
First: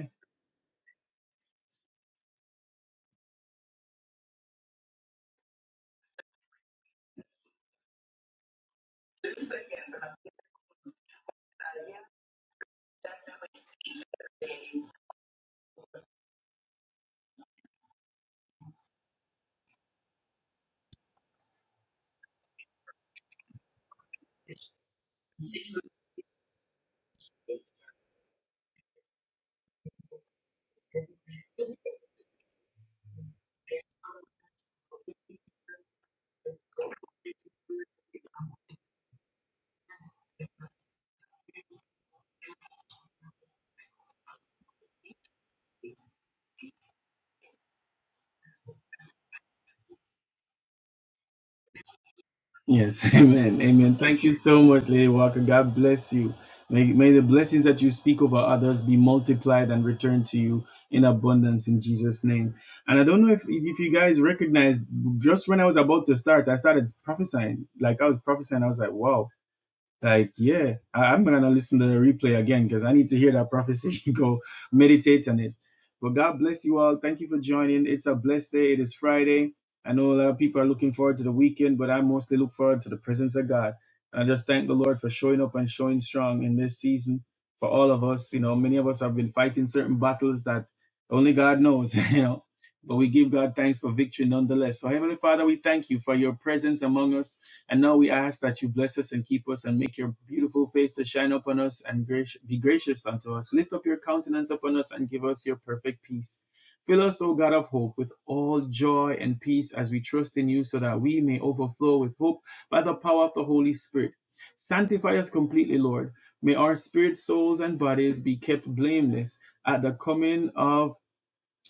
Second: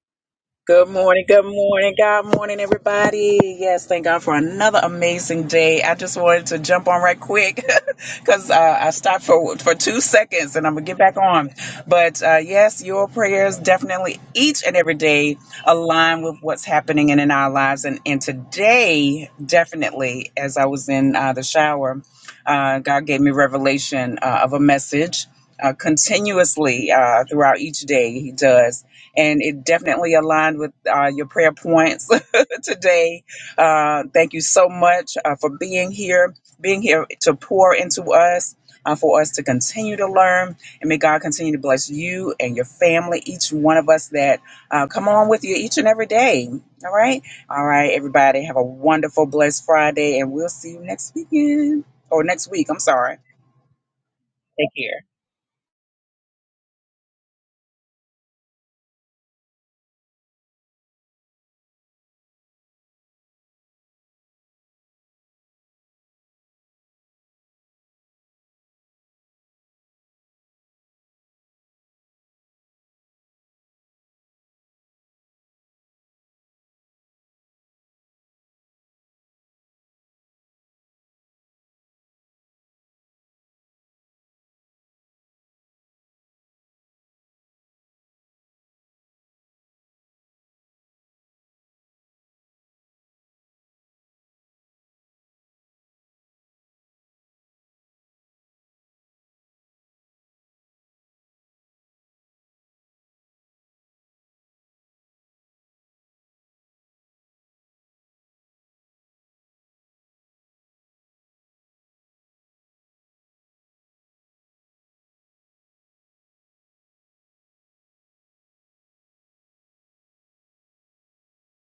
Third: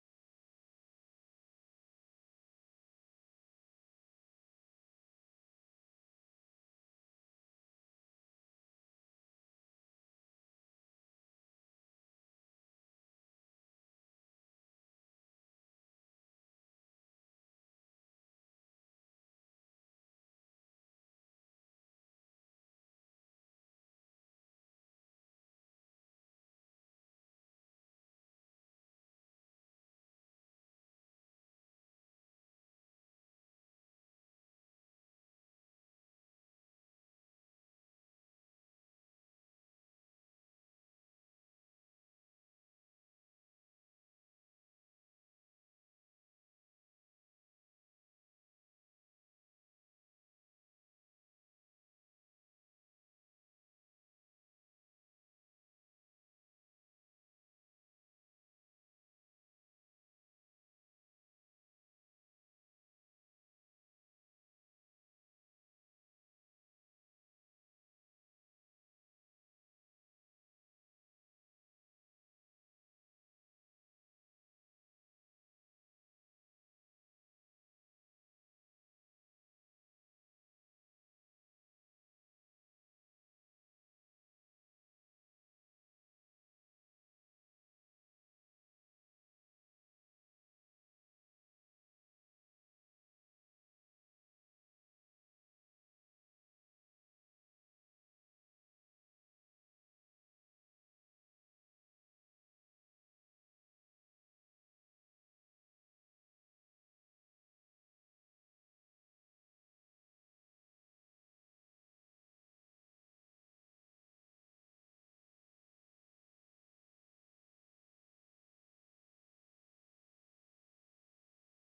C: Good morning, good morning, God morning, everybody. Yes, thank God for another amazing day. I just wanted to jump on right quick [laughs] because uh, I stopped for for two seconds and I'm gonna get back on. But uh, yes, your prayers definitely each and every day align with what's happening in, in our lives. And and today, definitely, as I was in uh, the shower, uh, God gave me revelation uh, of a message uh, continuously uh, throughout each day. He does and it definitely aligned with uh, your prayer points [laughs] today. Uh, thank you so much uh, for being here, being here to pour into us, uh, for us to continue to learn, and may God continue to bless you and your family, each one of us that uh, come on with you each and every day. All right, all right, everybody, have a wonderful, blessed Friday, and we'll see you next weekend or next week. I'm
A: Yes, [laughs]
C: sorry.
A: amen. Amen. Thank you so
C: Take
A: much,
C: care.
A: Lady Walker. God bless you. May, may the blessings that you speak over others be multiplied and returned to you in abundance in Jesus' name. And I don't know if, if if you guys recognize, just when I was about to start, I started prophesying. Like I was prophesying, I was like, wow, like, yeah, I, I'm gonna listen to the replay again because I need to hear that prophecy. [laughs] Go meditate on it. But God bless you all. Thank you for joining. It's a blessed day. It is Friday. I know a lot of people are looking forward to the weekend, but I mostly look forward to the presence of God. And I just thank the Lord for showing up and showing strong in this season for all of us. You know, many of us have been fighting certain battles that only God knows, [laughs] you know. But we give God thanks for victory nonetheless. So, Heavenly Father, we thank you for your presence among us. And now we ask that you bless us and keep us and make your beautiful face to shine upon us and grac- be gracious unto us. Lift up your countenance upon us and give us your perfect peace. Fill us, O God of hope, with all joy and peace as we trust in you, so that we may overflow with hope by the power of the Holy Spirit. Sanctify us completely, Lord. May our spirit, souls, and bodies be kept blameless at the coming of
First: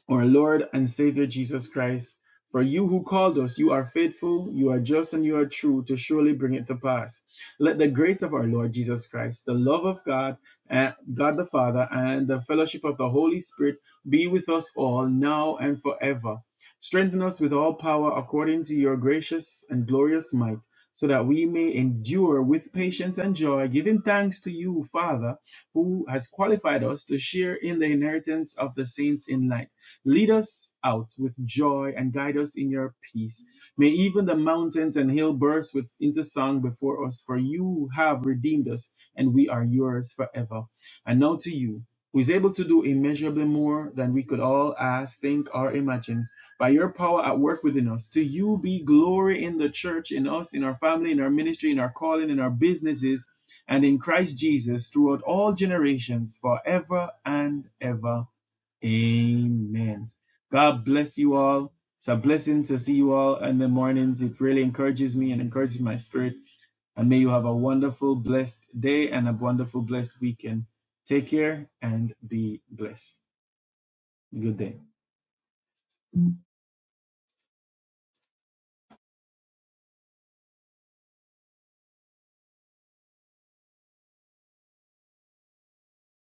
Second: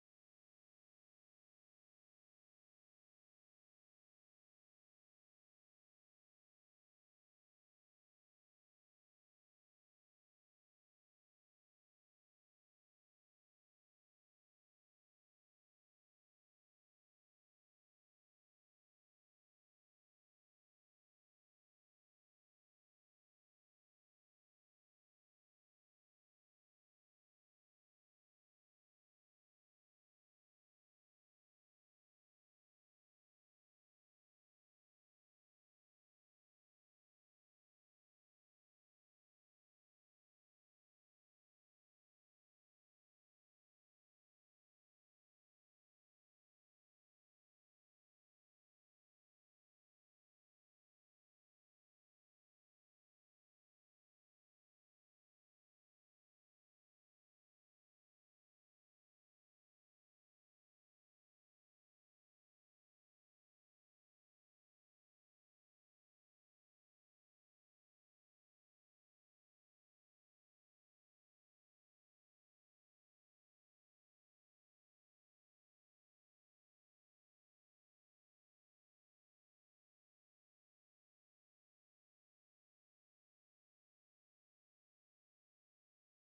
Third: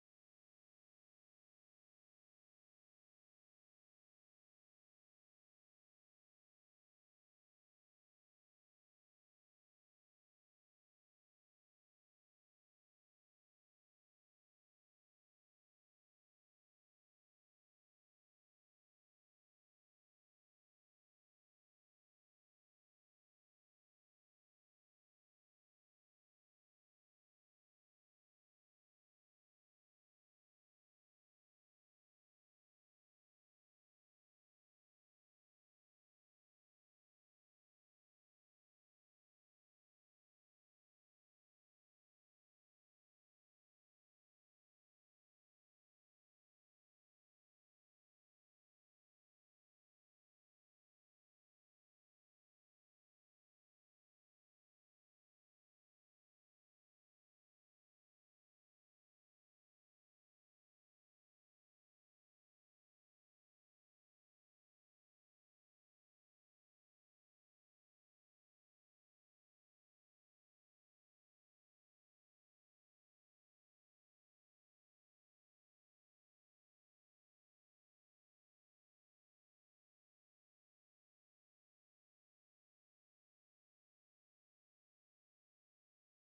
A: our Lord and Savior Jesus Christ. For you who called us, you are faithful, you are just, and you are true to surely bring it to pass. Let the grace of our Lord Jesus Christ, the love of God, and God the Father, and the fellowship of the Holy Spirit be with us all now and forever. Strengthen us with all power according to your gracious and glorious might, so that we may endure with patience and joy, giving thanks to you, Father, who has qualified us to share in the inheritance of the saints in light Lead us out with joy and guide us in your peace. May even the mountains and hill burst with into song before us, for you have redeemed us, and we are yours forever. And now to you, who is able to do immeasurably more than we could all ask, think, or imagine, by your power at work within us. To you be glory in the church, in us, in our family, in our ministry, in our calling, in our businesses, and in Christ Jesus throughout all generations, forever and ever. Amen. God bless you all. It's a blessing to see you all in the mornings. It really encourages me and encourages my spirit. And may you have a wonderful, blessed day and a wonderful, blessed weekend. Take care and be blessed. Good day.